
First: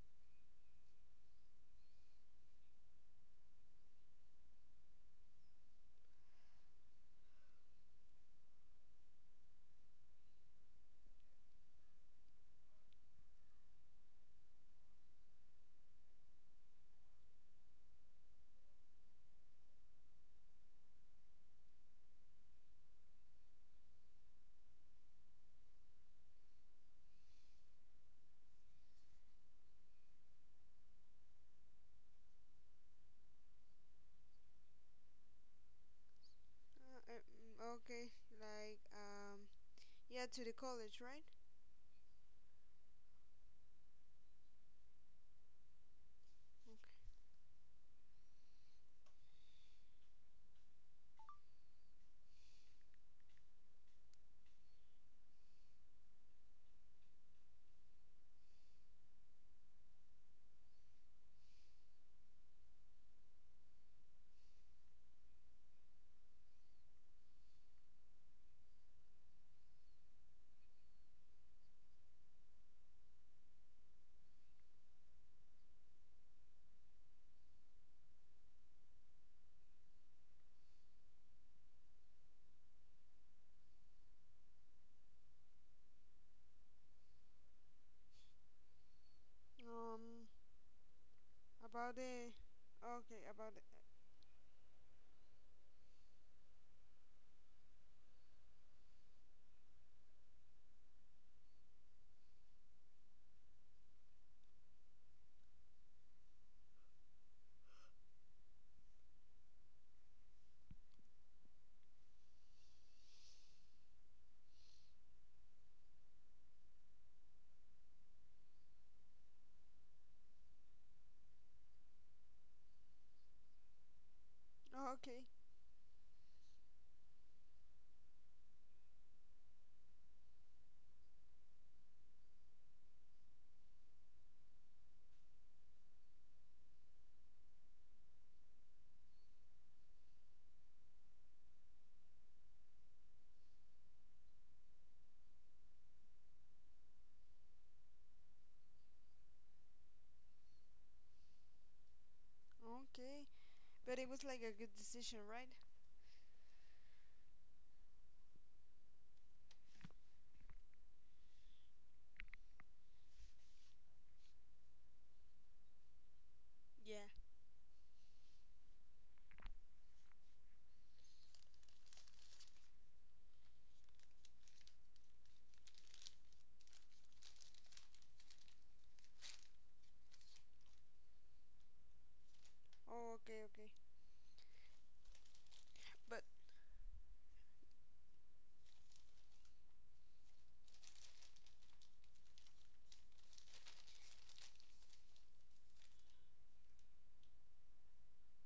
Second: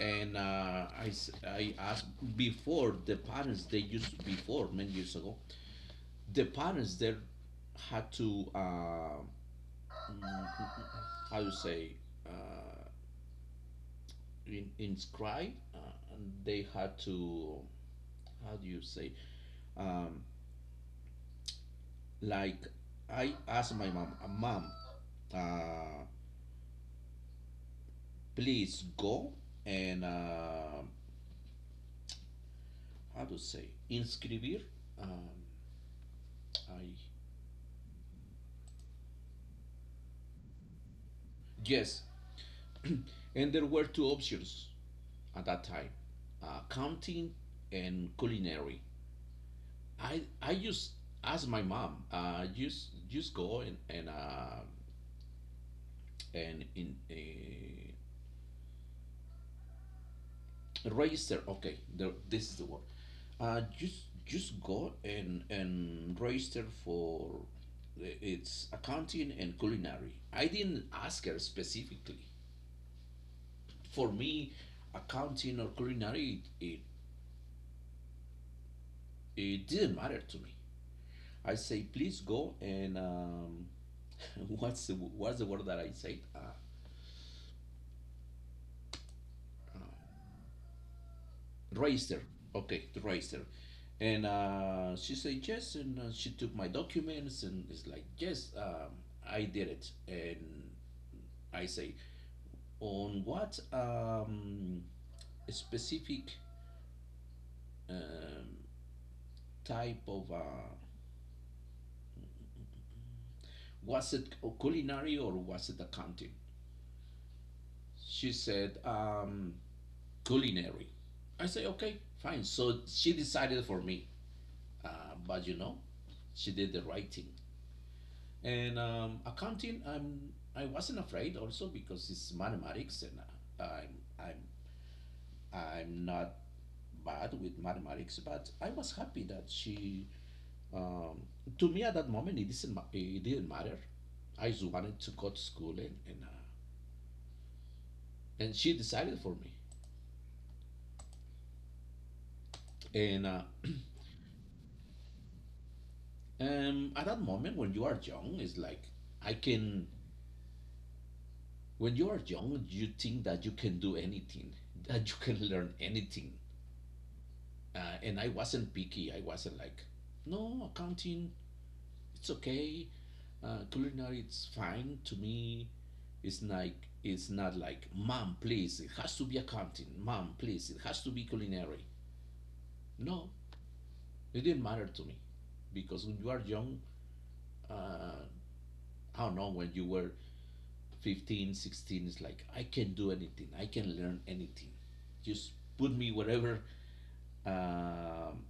Speaker 1: and uh, I asked, before the parents they used before many years ago. The parents there had to, mm, mm, mm, mm, how to say, uh, in, inscribed. And they had to, how do you say, um, like, I asked my mom, mom, uh, please go and how to say inscribir. Um, I
Speaker 2: Uh, uh, mm, okay. Yeah, to the college, right?
Speaker 1: yes, [clears throat] and there were two options at that time, counting and culinary. I just asked my mom, just go and in. Register. Okay, the, this is the word. Uh, just just go and register for it's accounting and culinary. I didn't ask her specifically. For me, accounting or culinary, it it didn't matter to me. I say, please go and [laughs] what's the word that I said? Uh,
Speaker 2: Um, about
Speaker 1: Reister.
Speaker 2: the.
Speaker 1: Okay, the
Speaker 2: Okay,
Speaker 1: Reister.
Speaker 2: about the.
Speaker 1: And she said yes, and she took my documents, and it's like, yes, I did it. And I say, on what specific um, type of was it culinary or was it accounting? She said, culinary. I say, okay, fine. So she decided for me.
Speaker 2: Oh, okay,
Speaker 1: But you know, she did the right thing. And accounting, I'm I wasn't afraid also because it's mathematics, and I'm I'm I'm not bad with mathematics. But I was happy that she, um, to me at that moment it didn't it didn't matter. I just wanted to go to school and she decided for me. And
Speaker 2: okay. But it was like a good decision, right?
Speaker 1: At that moment, when you are young, it's like, I can. When you are young, you think that you can do anything, that you can learn anything.
Speaker 2: Yeah.
Speaker 1: And I wasn't picky. I wasn't like, no, accounting, it's okay. Culinary, it's fine to me. It's like, it's not like, mom, please, it has to be accounting. Mom, please, it has to be culinary.
Speaker 2: Oh,
Speaker 1: No,
Speaker 2: okay, okay.
Speaker 1: it didn't matter to me, because when
Speaker 2: But
Speaker 1: you are young, uh, I don't know, when you were 15, 16, it's like, I can do anything. I can learn anything. Just put me wherever, um,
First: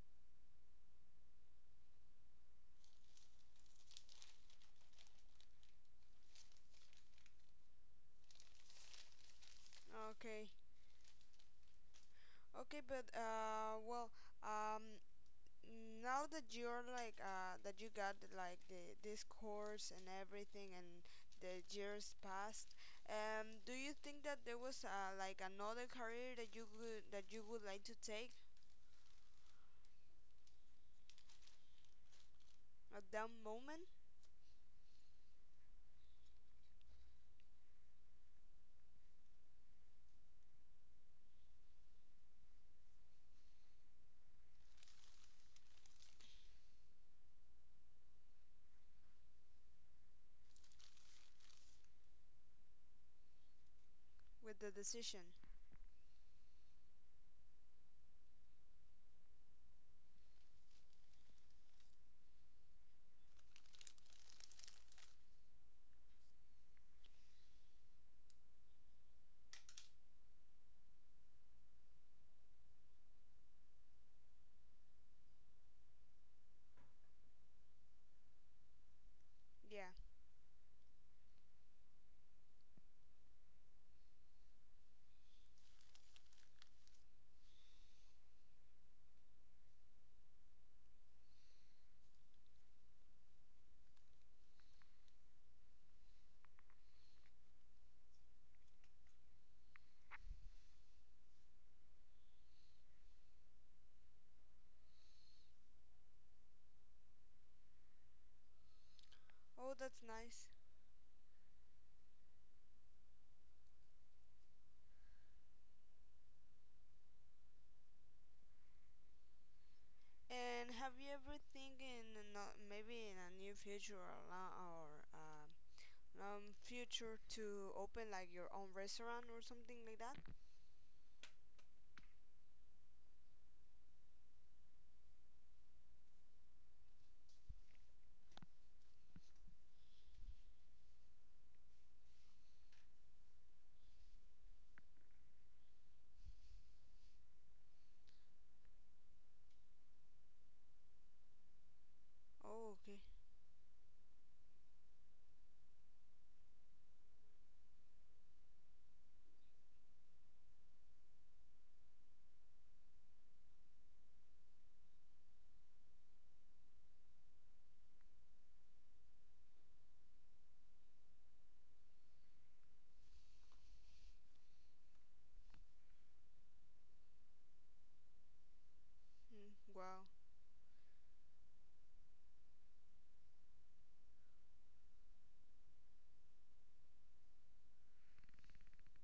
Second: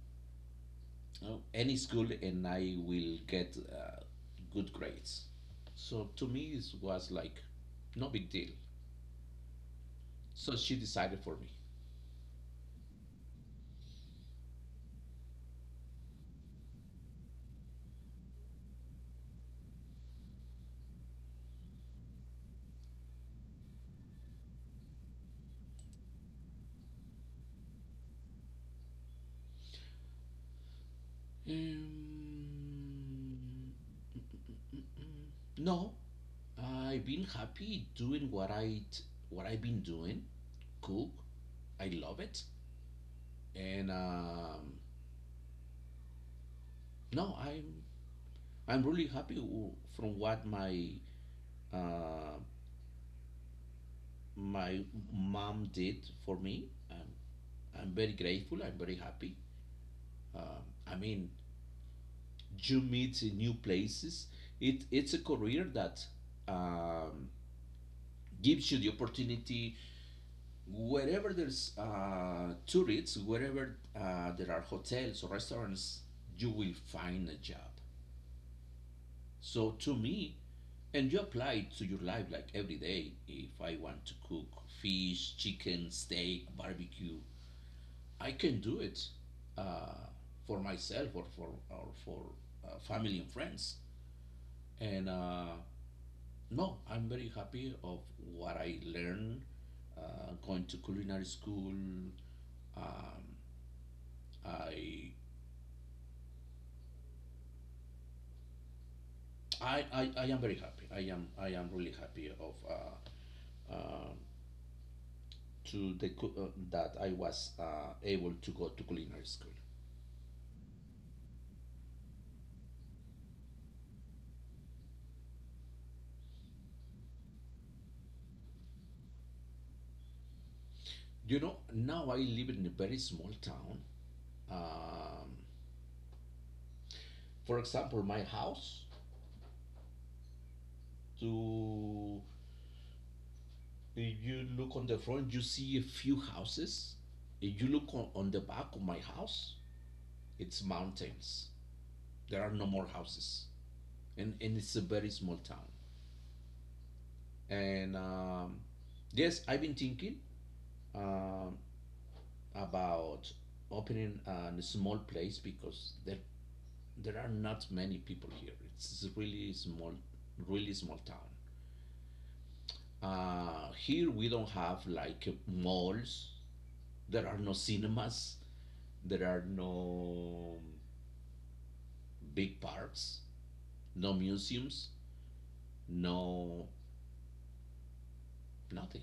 Speaker 1: no, any school, and I will get good grades. So to me, it was like no big deal.
Speaker 2: okay,
Speaker 1: So she decided for me.
Speaker 2: okay. But well, um, now that you're like that you got like the this course and everything, and the years passed, do you think that there was like another career that you would like to take
Speaker 1: Um,
Speaker 2: at that moment
Speaker 1: no, I've been happy doing what I've been doing. Cook, I love it, and no, I'm really happy from what my uh,
Speaker 2: with the
Speaker 1: my
Speaker 2: decision?
Speaker 1: mom did for me. I'm very grateful. I'm very happy. Um, I mean, you meet new places. It it's a career that, um, gives you the opportunity. Wherever there's tourists, wherever there are hotels or restaurants, you will find a job. So
Speaker 2: Yeah.
Speaker 1: to me, and you apply it to your life like every day. If I want to cook fish, chicken, steak, barbecue, I can do it uh, for myself or for family and friends. And no, I'm very happy of what I learned going to culinary school. Um, I,
Speaker 2: Oh,
Speaker 1: I
Speaker 2: that's
Speaker 1: I I am
Speaker 2: nice.
Speaker 1: very happy. I am really happy of. Uh, that I was able to go to culinary school.
Speaker 2: And have you ever thinking in a maybe in a new future or long future to open like your own restaurant or something like that?
Speaker 1: You know, now I live in a very small town. Um, for example, my house, to if you look on the front, you see a few houses. If you look on the back of my house it's mountains there are no
Speaker 2: Oh,
Speaker 1: more
Speaker 2: okay.
Speaker 1: houses and it's a very small town. And yes, I've been thinking um, about opening a small place, because there are not many people here. It's really small, really small town. Here we don't have like malls. There are no cinemas. There are
Speaker 2: Mm, wow.
Speaker 1: no big parks, no museums, no, nothing.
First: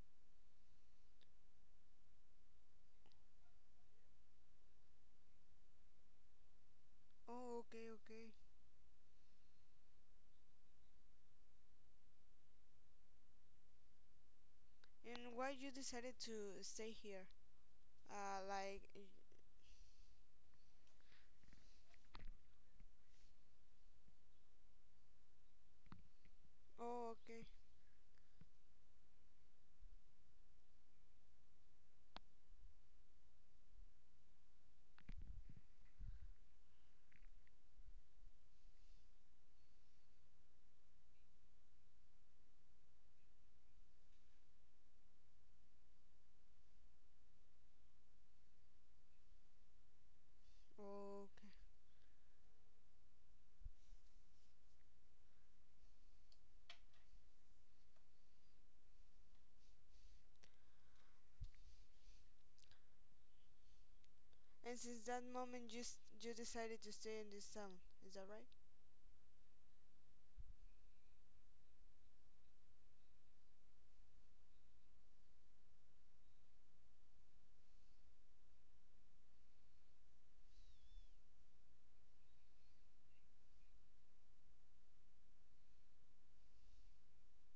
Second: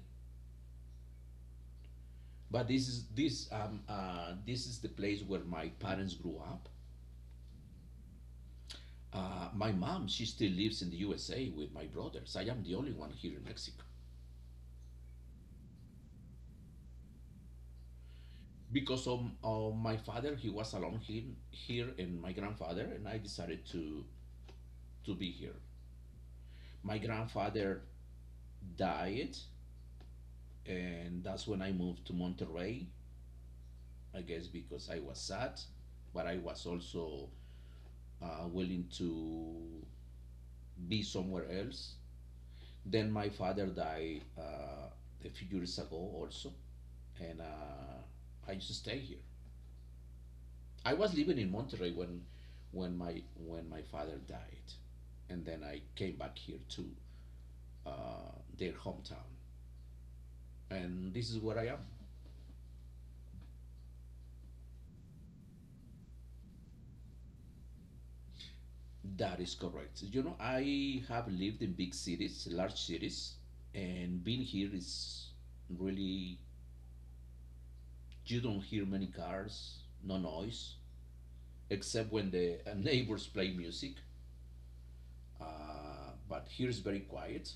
Speaker 1: But this is the place where my parents grew up.
Speaker 2: Oh, okay, okay.
Speaker 1: My mom, she still lives in the USA with my brothers. I am the only one here in Mexico
Speaker 2: And why you decided to stay here? Like,
Speaker 1: because of my father. He was alone here, and my grandfather, and I decided to be here. My
Speaker 2: oh, okay,
Speaker 1: grandfather died, and that's when I moved to Monterrey. I guess because I was sad, but I was also willing to be somewhere else. Then my father died a few years ago, also, and I used to stay here. I was
Speaker 2: oh,
Speaker 1: living
Speaker 2: okay.
Speaker 1: in Monterrey when my father died, and then I came back here to uh, their hometown, and this is where I am.
Speaker 2: And since that moment, you decided to stay in this town. Is that right?
Speaker 1: That is correct. You know, I have lived in big cities, large cities, and being here is really, you don't hear many cars, no noise, except when the [laughs] neighbors play music. But here is very quiet.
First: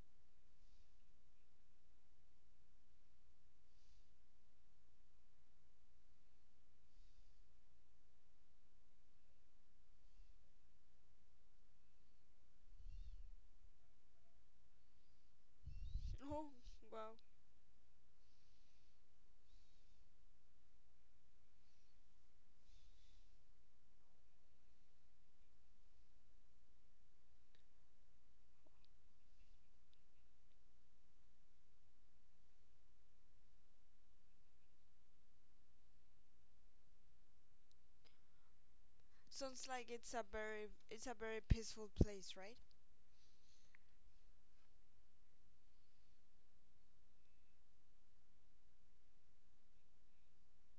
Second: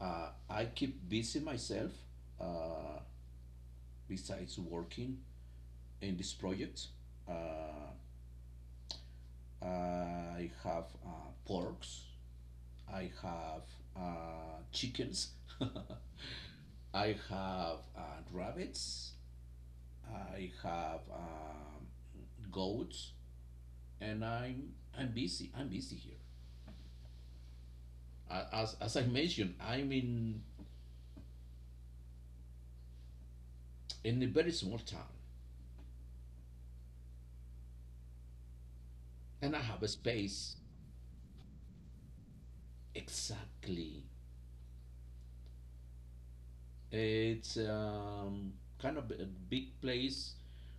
Speaker 1: I keep busy myself, uh, besides working in this project. Uh, I have porks. I have chickens.
Speaker 2: [laughs] Oh,
Speaker 1: [laughs]
Speaker 2: wow.
Speaker 1: I have rabbits. I have goats, and I'm busy. I'm busy here. As I mentioned, I'm in a very small town, and I
Speaker 2: Sounds
Speaker 1: have
Speaker 2: like
Speaker 1: a space,
Speaker 2: it's a very peaceful place, right?
Speaker 1: exactly. It's kind of a big place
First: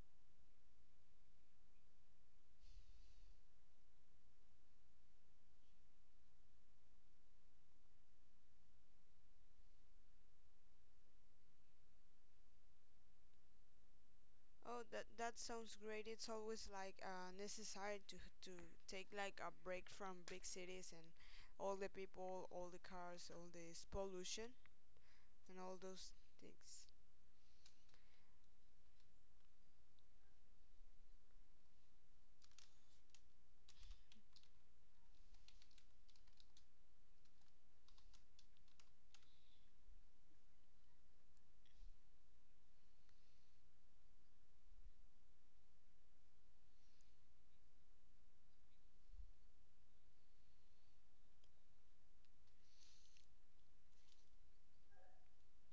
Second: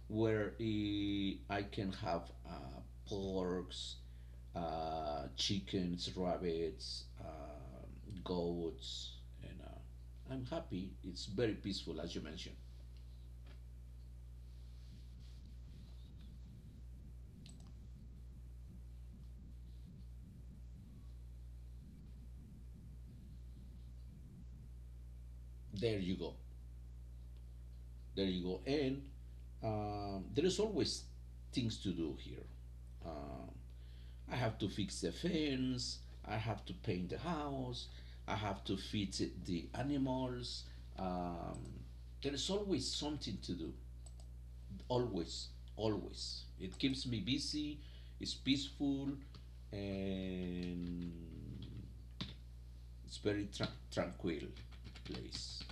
Speaker 1: where I can have porks, chickens, rabbits, goats, and I'm happy. It's very peaceful, as you mentioned.
Speaker 2: Oh, that sounds great. It's always like necessary to take like a break from big cities and all the people, all the cars, all this pollution and all
Speaker 1: There
Speaker 2: those
Speaker 1: you go.
Speaker 2: things.
Speaker 1: There you go. And there is always things to do here. Um I have to fix the fence. I have to paint the house. I have to feed the animals. Um, there is always something to do. always Always it keeps me busy. It's peaceful, and it's very tranquil place.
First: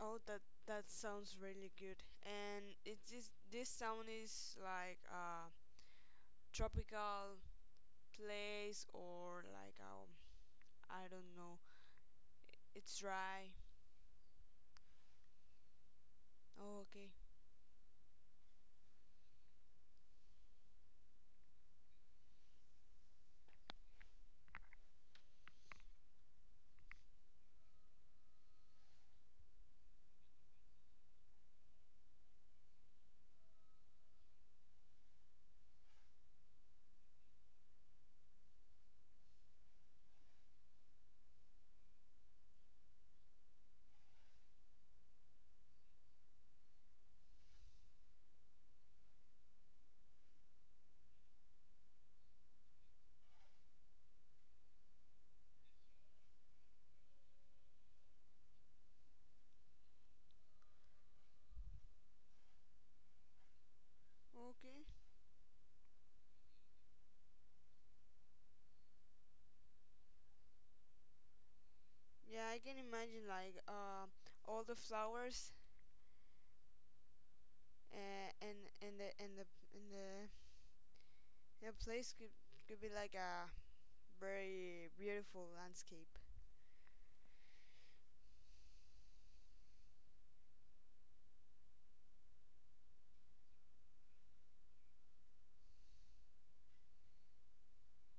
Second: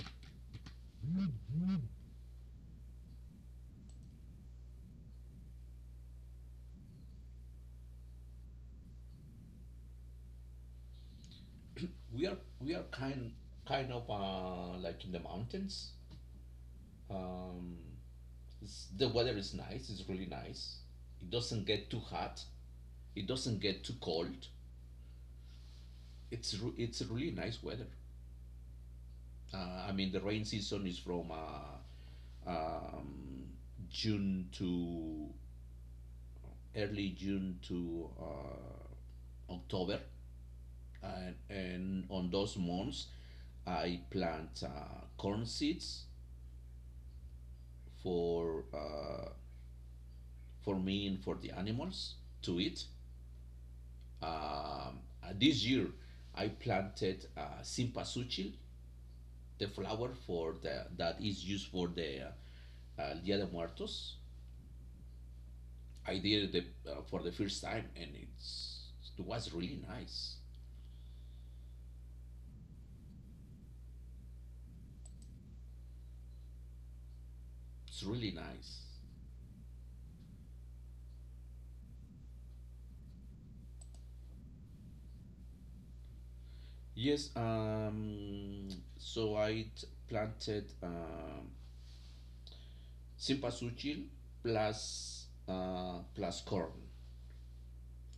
Speaker 2: Oh, that sounds really good. And it is this sound is like a tropical place or like I don't know.
Speaker 1: We are
Speaker 2: It's
Speaker 1: kind
Speaker 2: dry.
Speaker 1: kind of uh, like in the mountains.
Speaker 2: Oh, okay.
Speaker 1: um, the weather is nice. It's really nice. It doesn't get too hot. It doesn't get too cold. It's really nice weather. I mean, the rain season is from June to early June to October, and on those months, I plant corn seeds for uh, for me and for the animals to eat. This year, I planted simpasuchil, the flower for the that is used for the Dia de Muertos.
Speaker 2: Okay.
Speaker 1: I did it for the first time, and it was really nice.
Speaker 2: Yeah, I can imagine like all the flowers
Speaker 1: It's really
Speaker 2: and and
Speaker 1: nice.
Speaker 2: and and the, the place could be like a very beautiful landscape.
Speaker 1: Yes, so planted cempasúchil, plus corn,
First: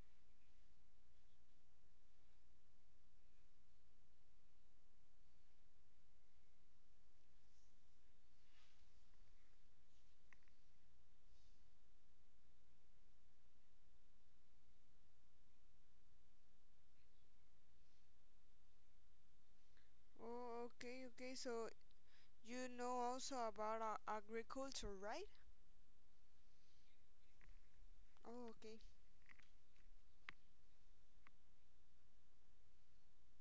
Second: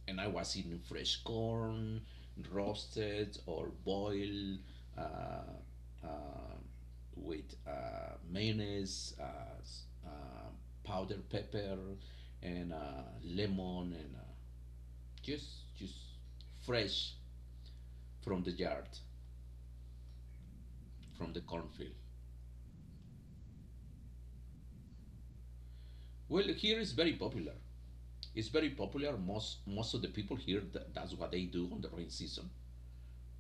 Speaker 1: and I was eating fresh corn, roasted or boiled, uh, uh, with mayonnaise, powdered pepper, and lemon, and just fresh from the yard,
Speaker 2: Oh, okay,
Speaker 1: from
Speaker 2: okay.
Speaker 1: the
Speaker 2: So
Speaker 1: cornfield.
Speaker 2: you know also about agriculture, right?
Speaker 1: Well, here is very popular. It's
Speaker 2: Oh,
Speaker 1: very
Speaker 2: okay.
Speaker 1: popular. Most of the people here that's what they do on the rain season.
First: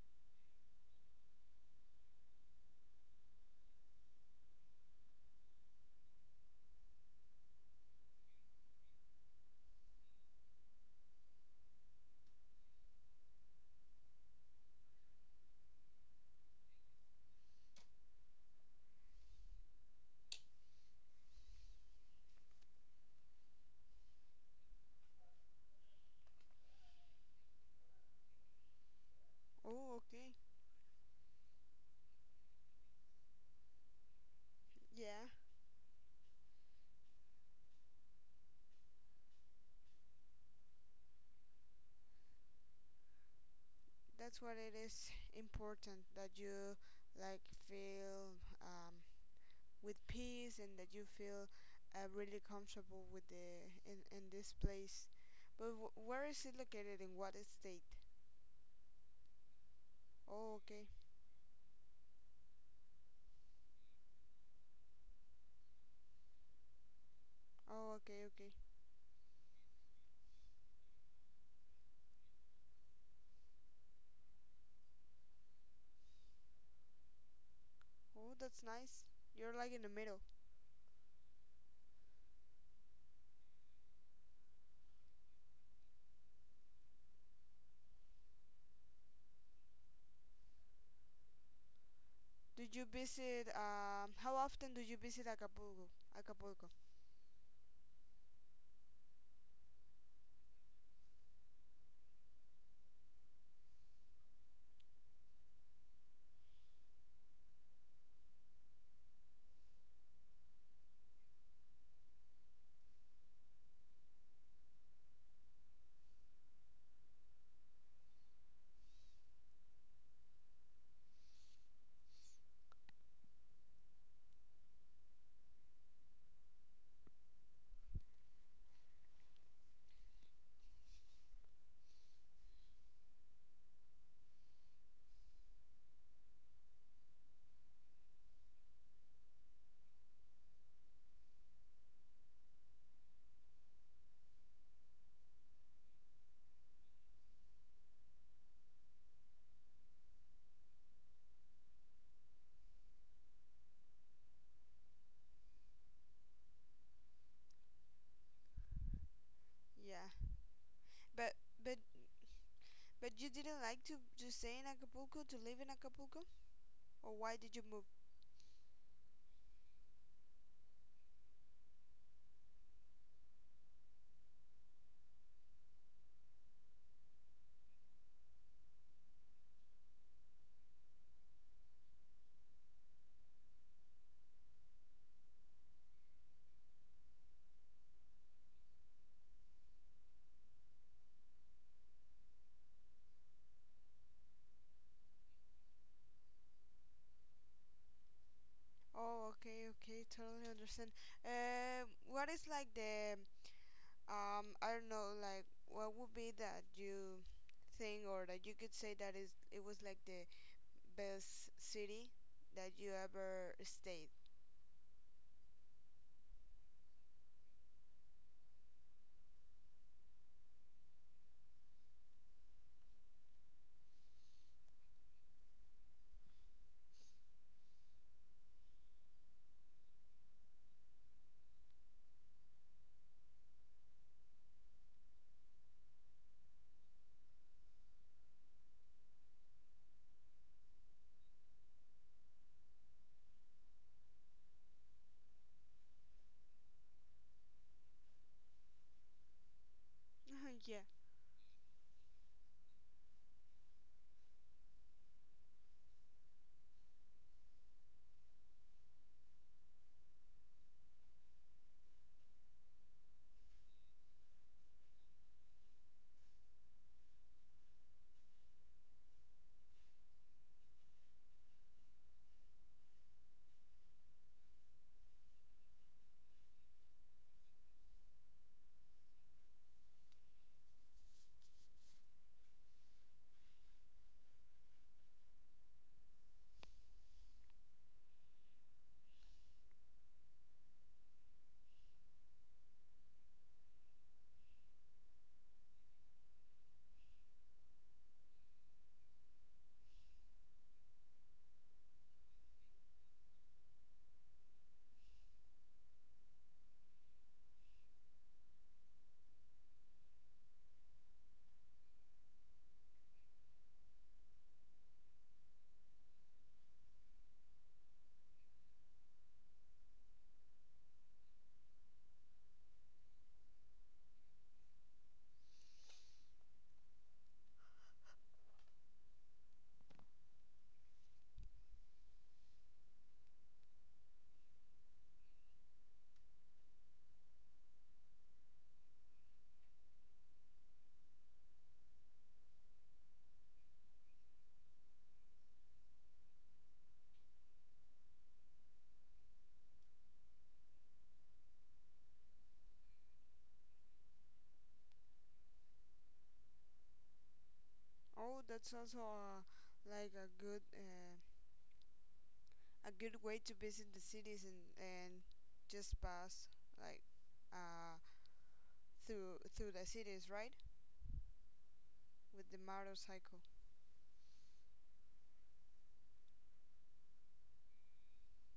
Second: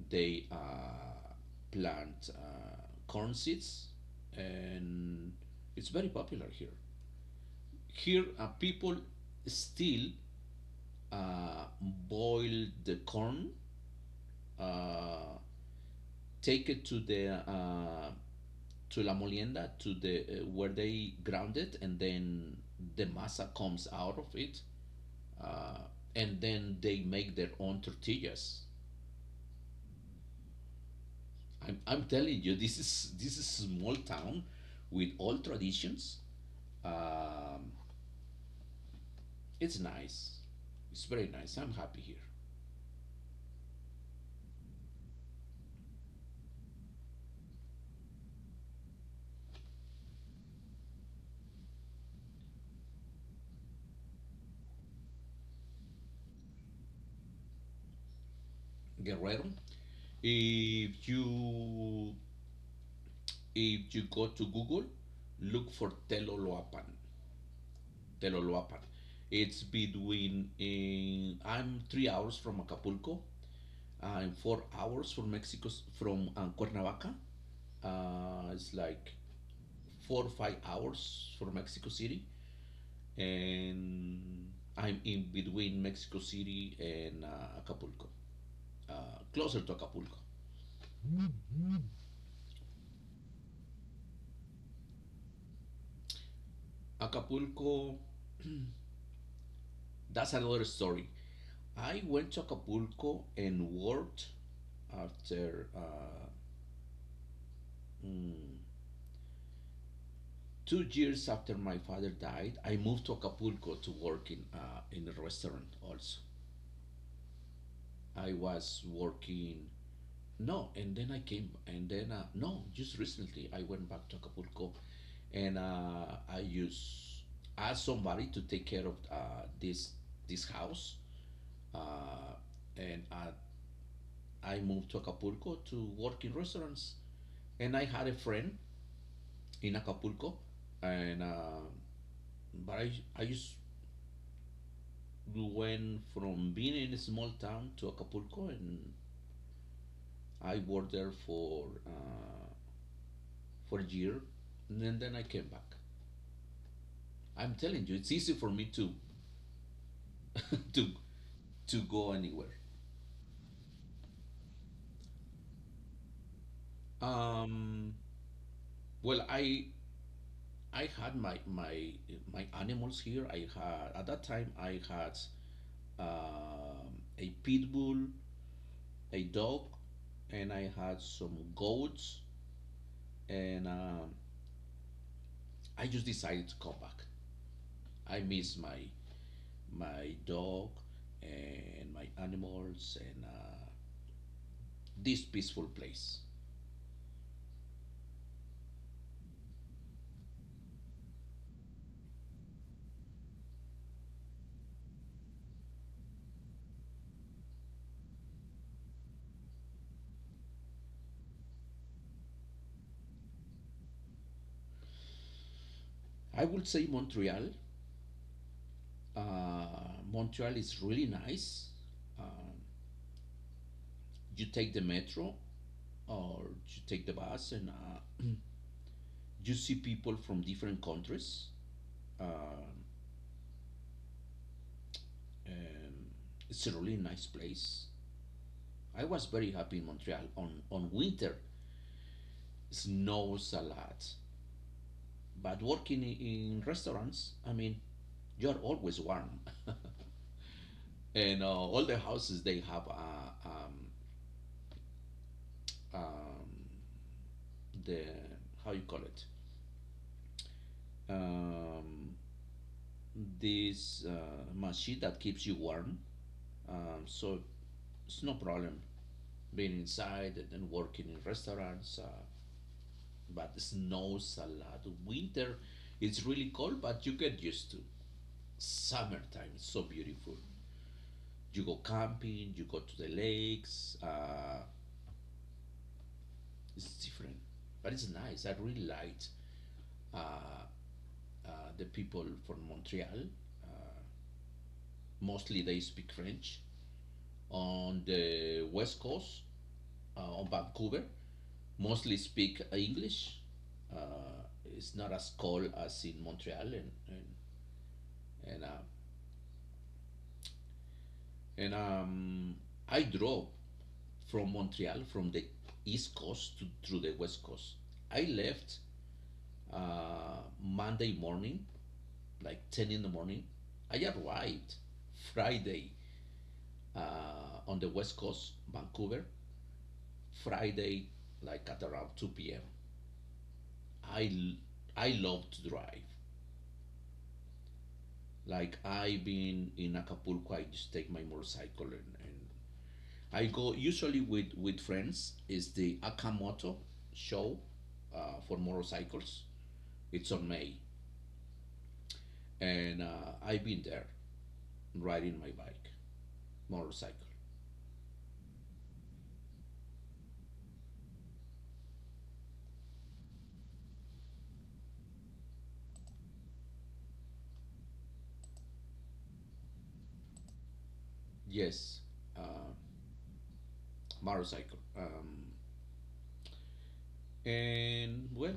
Speaker 1: They plant corn seeds, and it's very popular here. Here, people still boil the corn, uh, take it to the to la molienda to the where they ground it, and then the masa comes out of it, uh, and then they make their own tortillas.
Speaker 2: Oh, okay.
Speaker 1: I'm telling you, this is small town with
Speaker 2: Yeah,
Speaker 1: all traditions. Um, it's nice. It's very nice. I'm happy here.
Speaker 2: that's what it is important that you like feel with peace and that you feel really comfortable with the in this place. But where is it located? In what state?
Speaker 1: Guerrero.
Speaker 2: Oh, okay.
Speaker 1: If you if you go to Google, look for Teloloapan.
Speaker 2: Oh, okay, okay.
Speaker 1: Teloloapan. It's between I'm 3 hours from Acapulco. I'm 4 hours from Mexico, from Cuernavaca.
Speaker 2: Oh, that's
Speaker 1: It's
Speaker 2: nice.
Speaker 1: like
Speaker 2: You're like in the middle.
Speaker 1: 4 or 5 hours from Mexico City. And I'm in between Mexico City and Acapulco, uh, closer to Acapulco.
Speaker 2: Do you visit? How often do you visit Acapulco? Acapulco.
Speaker 1: Acapulco, that's another story. I went to Acapulco and worked after mm, 2 years after my father died. I moved to Acapulco to work in a restaurant. Also, I was working. No, and then I came, and then no, just recently I went back to Acapulco and I use ask somebody to take care of this house, uh, and I moved to Acapulco to work in restaurants. And I had a friend in Acapulco, and but I just went from being in a small town to Acapulco, and I worked there for a year, and then I came back. I'm telling you, it's easy for me to
Speaker 2: Yeah,
Speaker 1: [laughs] to
Speaker 2: but but
Speaker 1: to go anywhere.
Speaker 2: but you didn't like to stay in Acapulco to live in Acapulco, or why did you move?
Speaker 1: Um, Well, I had my animals here. I had At that time I had um, a pit bull, a dog, and I had some goats. And I just decided to come back. I miss my dog and my animals, and this peaceful place.
Speaker 2: Oh, okay, okay, totally understand. What is like the I don't know, like what would be that you think or that you could say that is it was like the best city that you ever stayed?
Speaker 1: I would say Montreal. Montreal is really nice. Um, you take the metro, or you take the bus, and [clears throat] you see people from different countries. Um um, it's a really nice place. I was very happy in Montreal on winter. It snows a lot, but working in restaurants, I mean, you're always warm,
Speaker 2: [laughs] Yeah.
Speaker 1: [laughs] and all the houses, they have um, the, how you call it, um, this machine that keeps you warm. So it's no problem being inside and working in restaurants. But it snows a lot. Winter, it's really cold, but you get used to. Summertime, is so beautiful. You go camping, you go to the lakes. It's different, but it's nice. I really liked uh, uh, the people from Montreal. Uh, Mostly they speak French. On the west coast, on Vancouver, mostly speak English. Uh, it's not as cold as in Montreal, and, uh, and I drove from Montreal, from the east coast to through the west coast. I left Monday morning, like 10 in the morning. I arrived Friday on the west coast, Vancouver. Friday, like at around 2 p.m. I l- I love to drive. Like I've been in Acapulco, I just take my motorcycle, and I go usually with friends. It's the Akamoto show, for motorcycles? It's on May, and I've been there riding my bike, motorcycle.
Speaker 2: Oh, that's also like a good way to visit the cities and just pass like uh, through the cities, right?
Speaker 1: Yes,
Speaker 2: With the
Speaker 1: uh,
Speaker 2: motorcycle.
Speaker 1: motorcycle. And well,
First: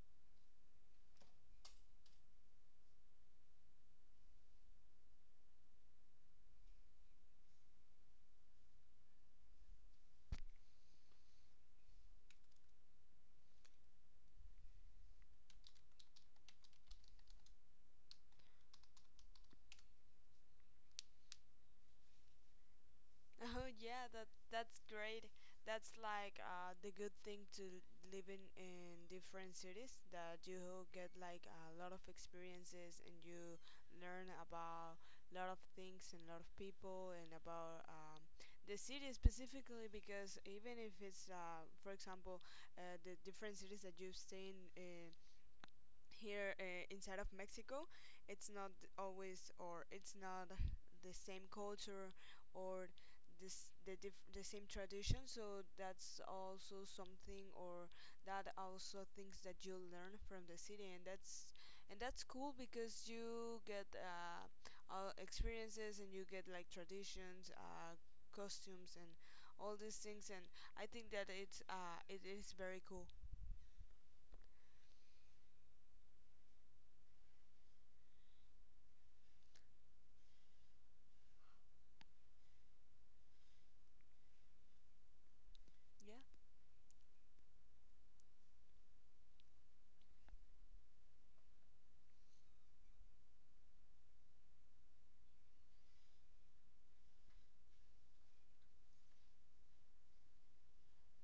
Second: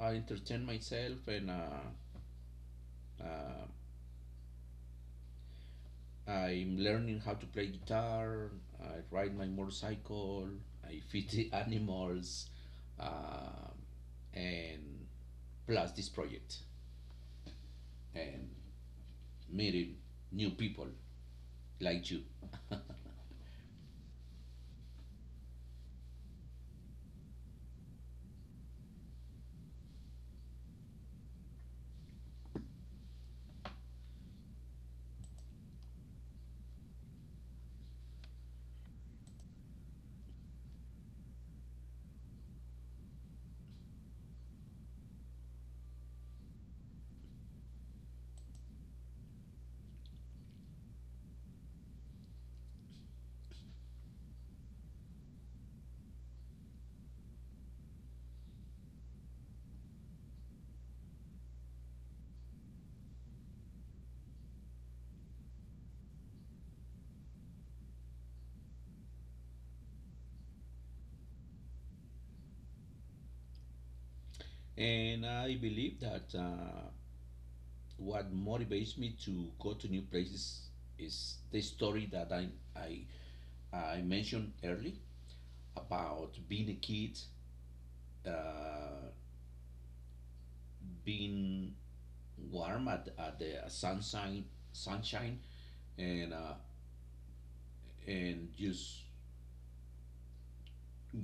Speaker 1: I entertain myself and uh, I'm learning how to play guitar. I ride my motorcycle. I feed the [laughs] animals, uh, and plus this project, and meeting new people like you.
Speaker 2: Oh yeah, that's great. That's like the good thing to living in different cities that you get like a lot of experiences and you learn about a lot of things and a lot of people and about the city specifically because even if it's for example the different cities that you stay in, here inside of Mexico, it's not always or it's not the same culture or the same tradition. So that's also something or that also things that you learn from the city, and that's cool because you get all experiences and you get like traditions, costumes, and all these things. And I think that it is very cool.
Speaker 1: [laughs] And I believe that what motivates me to go to new places is the story that I, I mentioned early
Speaker 2: Yeah.
Speaker 1: about being a kid, uh, being warm at the sunshine, and uh, and just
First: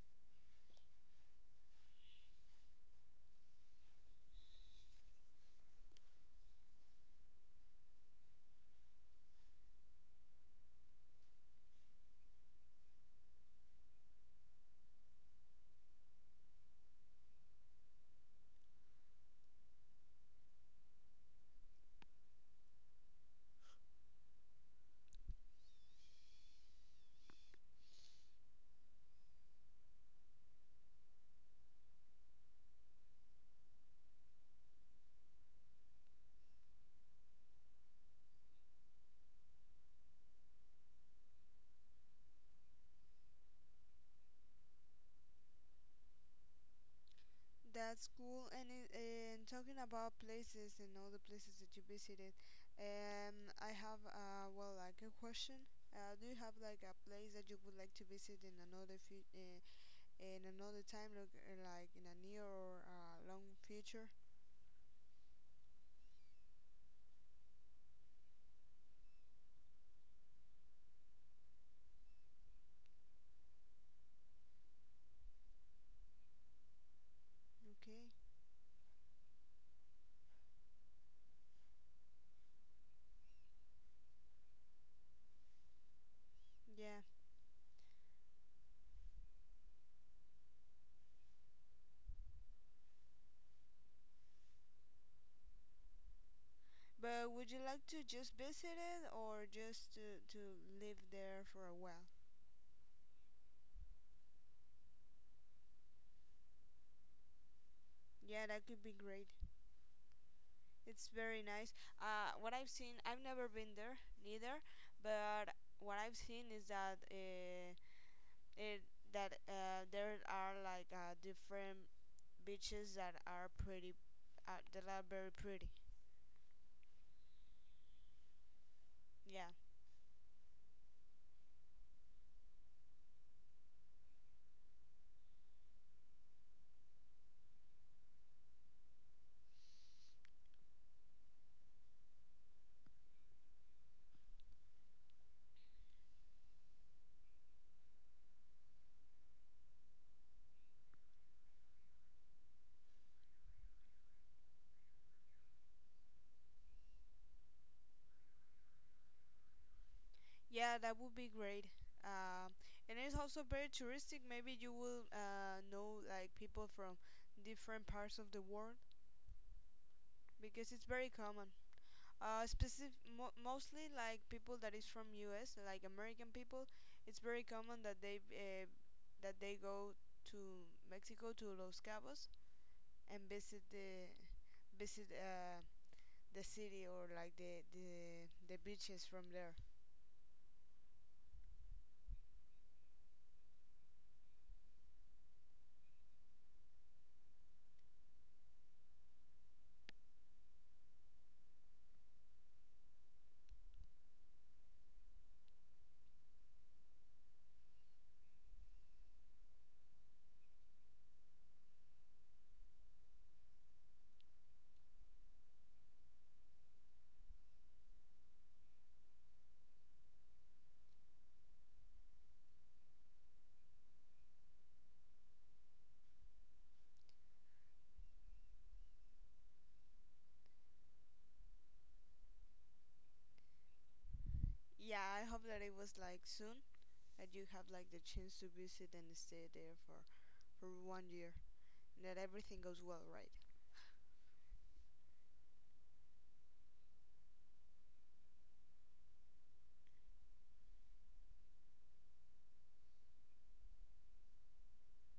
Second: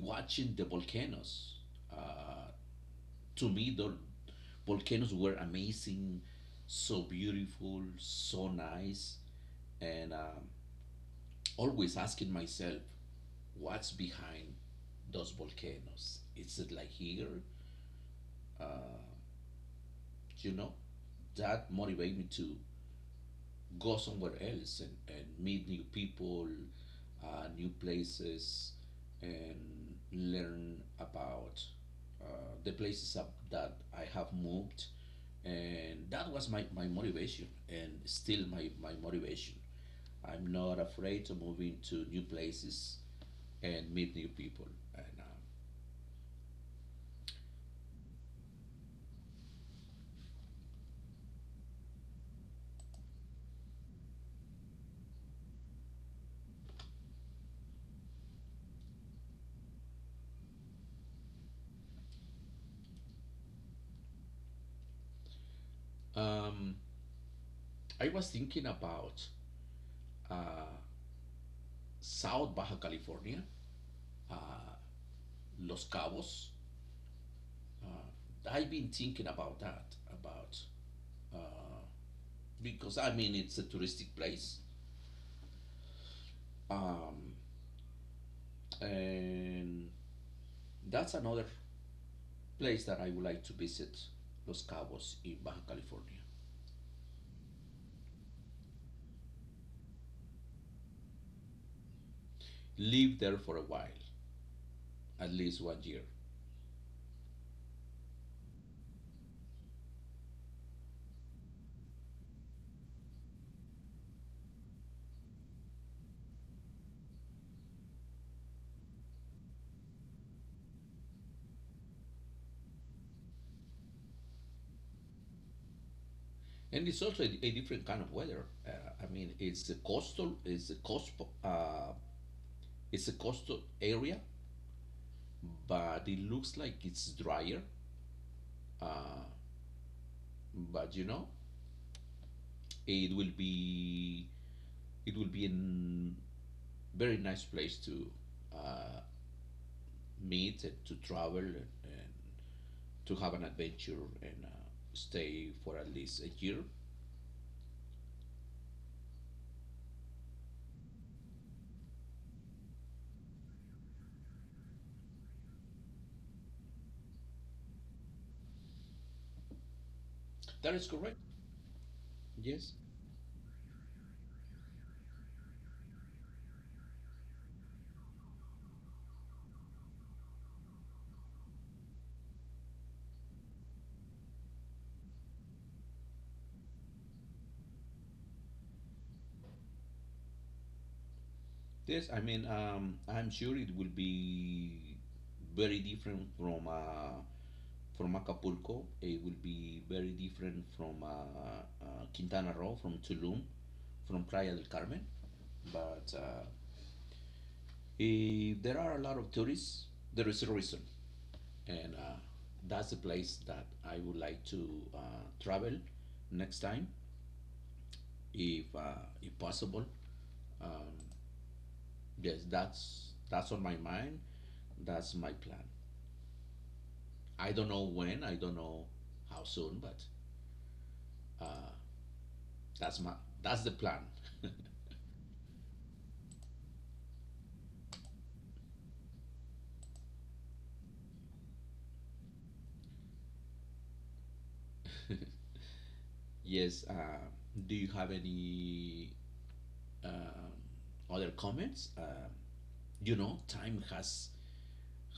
Speaker 1: watching the volcanoes. uh, to me, the volcanoes were amazing, so beautiful, so nice, and always asking myself what's behind those volcanoes. Is it like here? uh, you know, that motivated me to go somewhere else, and meet new people, new places, and learn about uh, the places up that I have moved. And that was my motivation, and still my motivation. I'm not afraid to move into new places and meet new people. And
Speaker 2: That's cool. And and talking about places and all the places that you visited, I have like a question. Do you have like a place that you would like to visit in in another time, like in a near or long future?
Speaker 1: uh, um, I was thinking about South Baja California, Los Cabos.
Speaker 2: Okay.
Speaker 1: I've been thinking about that, about, because I mean it's a touristic place,
Speaker 2: Yeah.
Speaker 1: um, and that's another place that I would like to visit, Los Cabos in Baja California.
Speaker 2: But would you like to just visit it or just to live there for a while?
Speaker 1: Live there for a while, at least 1 year,
Speaker 2: Yeah, that could be great. It's very nice. What I've seen, I've never been there neither, but what I've seen is that it, there are like different beaches that are that are very pretty.
Speaker 1: and it's also a different kind of weather. I mean,
Speaker 2: Yeah,
Speaker 1: it's a coastal, it's a coast, uh, it's a coastal area, but it looks like it's drier. Uh, but you know, it will be it will be a very nice place to uh, meet to travel and to have an adventure and stay for at least a year.
Speaker 2: yeah, that would be great. Um, and it's also very touristic. Maybe you will know like people from different parts of the world because
Speaker 1: That is
Speaker 2: it's very
Speaker 1: correct.
Speaker 2: common.
Speaker 1: Yes.
Speaker 2: Mostly like people that is from US, like American people. It's very common that they go to Mexico to Los Cabos and visit visit uh, the city or like the beaches from there.
Speaker 1: Yes, I mean, I'm sure it will be very different from Acapulco. It will be very different from Quintana Roo, from Tulum, from Playa del Carmen. But there are a lot of tourists. There is a reason. And That's the place that I would like to uh, travel next time, if possible. Um, yes, that's on my mind. That's my plan. I don't know when. I don't know how soon, but uh, that's my that's the plan.
Speaker 2: Yeah, I hope that it was like soon, that you have like the chance to visit and stay there for one year, and that everything goes well, right.
Speaker 1: [laughs] Yes. Do you have any um other comments? You know, time has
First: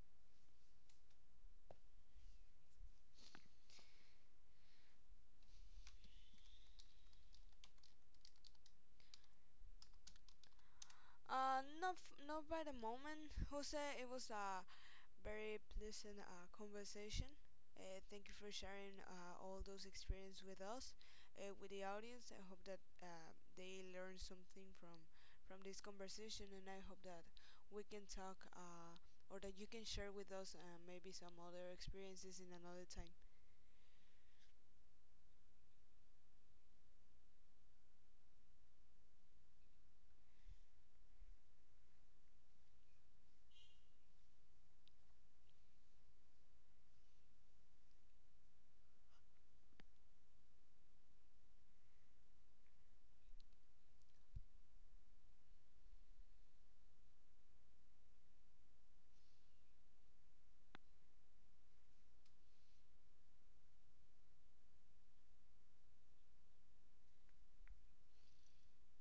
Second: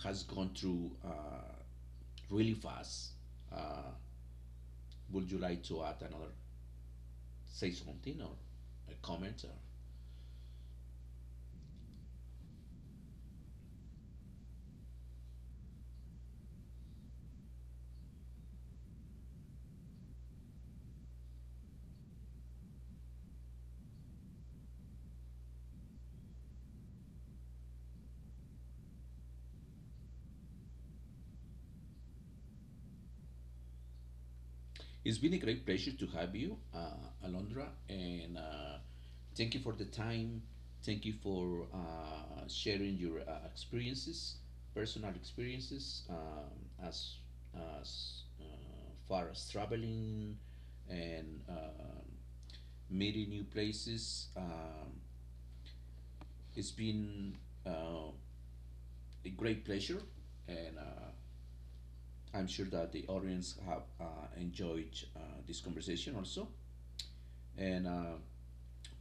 Speaker 1: has gone through really fast. Uh, Would you like to add another, say something or a comment? Or?
Speaker 2: Not by the moment, Jose. It was very pleasant conversation. Thank you for sharing all those experiences with us, with the audience. I hope that they learn something from this conversation, and I hope that we can talk or that you can share with us maybe some other experiences in another time.
Speaker 1: It's been a great pleasure to have you, Alondra, and thank you for the time. Thank you for sharing your experiences, personal experiences, as far as traveling and meeting new places. It's been uh, a great pleasure, and I'm sure that the audience have enjoyed uh, this conversation also, and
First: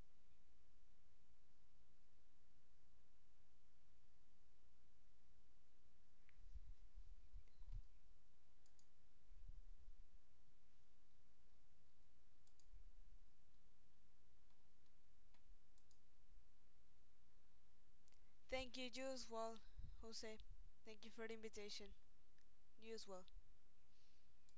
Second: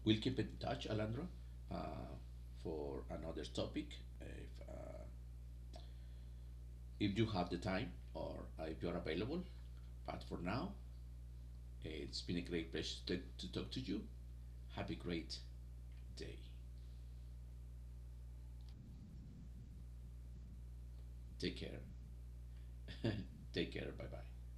Speaker 1: we'll keep in touch, Alejandro, uh, for another topic if uh, if you have the time, or if you're available. But for now, it's been a great pleasure to talk to you. Have a great day.
Speaker 2: Thank you, you as well, Jose. Thank you for the
Speaker 1: Take care.
Speaker 2: invitation. You as well.
Speaker 1: [laughs] Take care. Bye bye.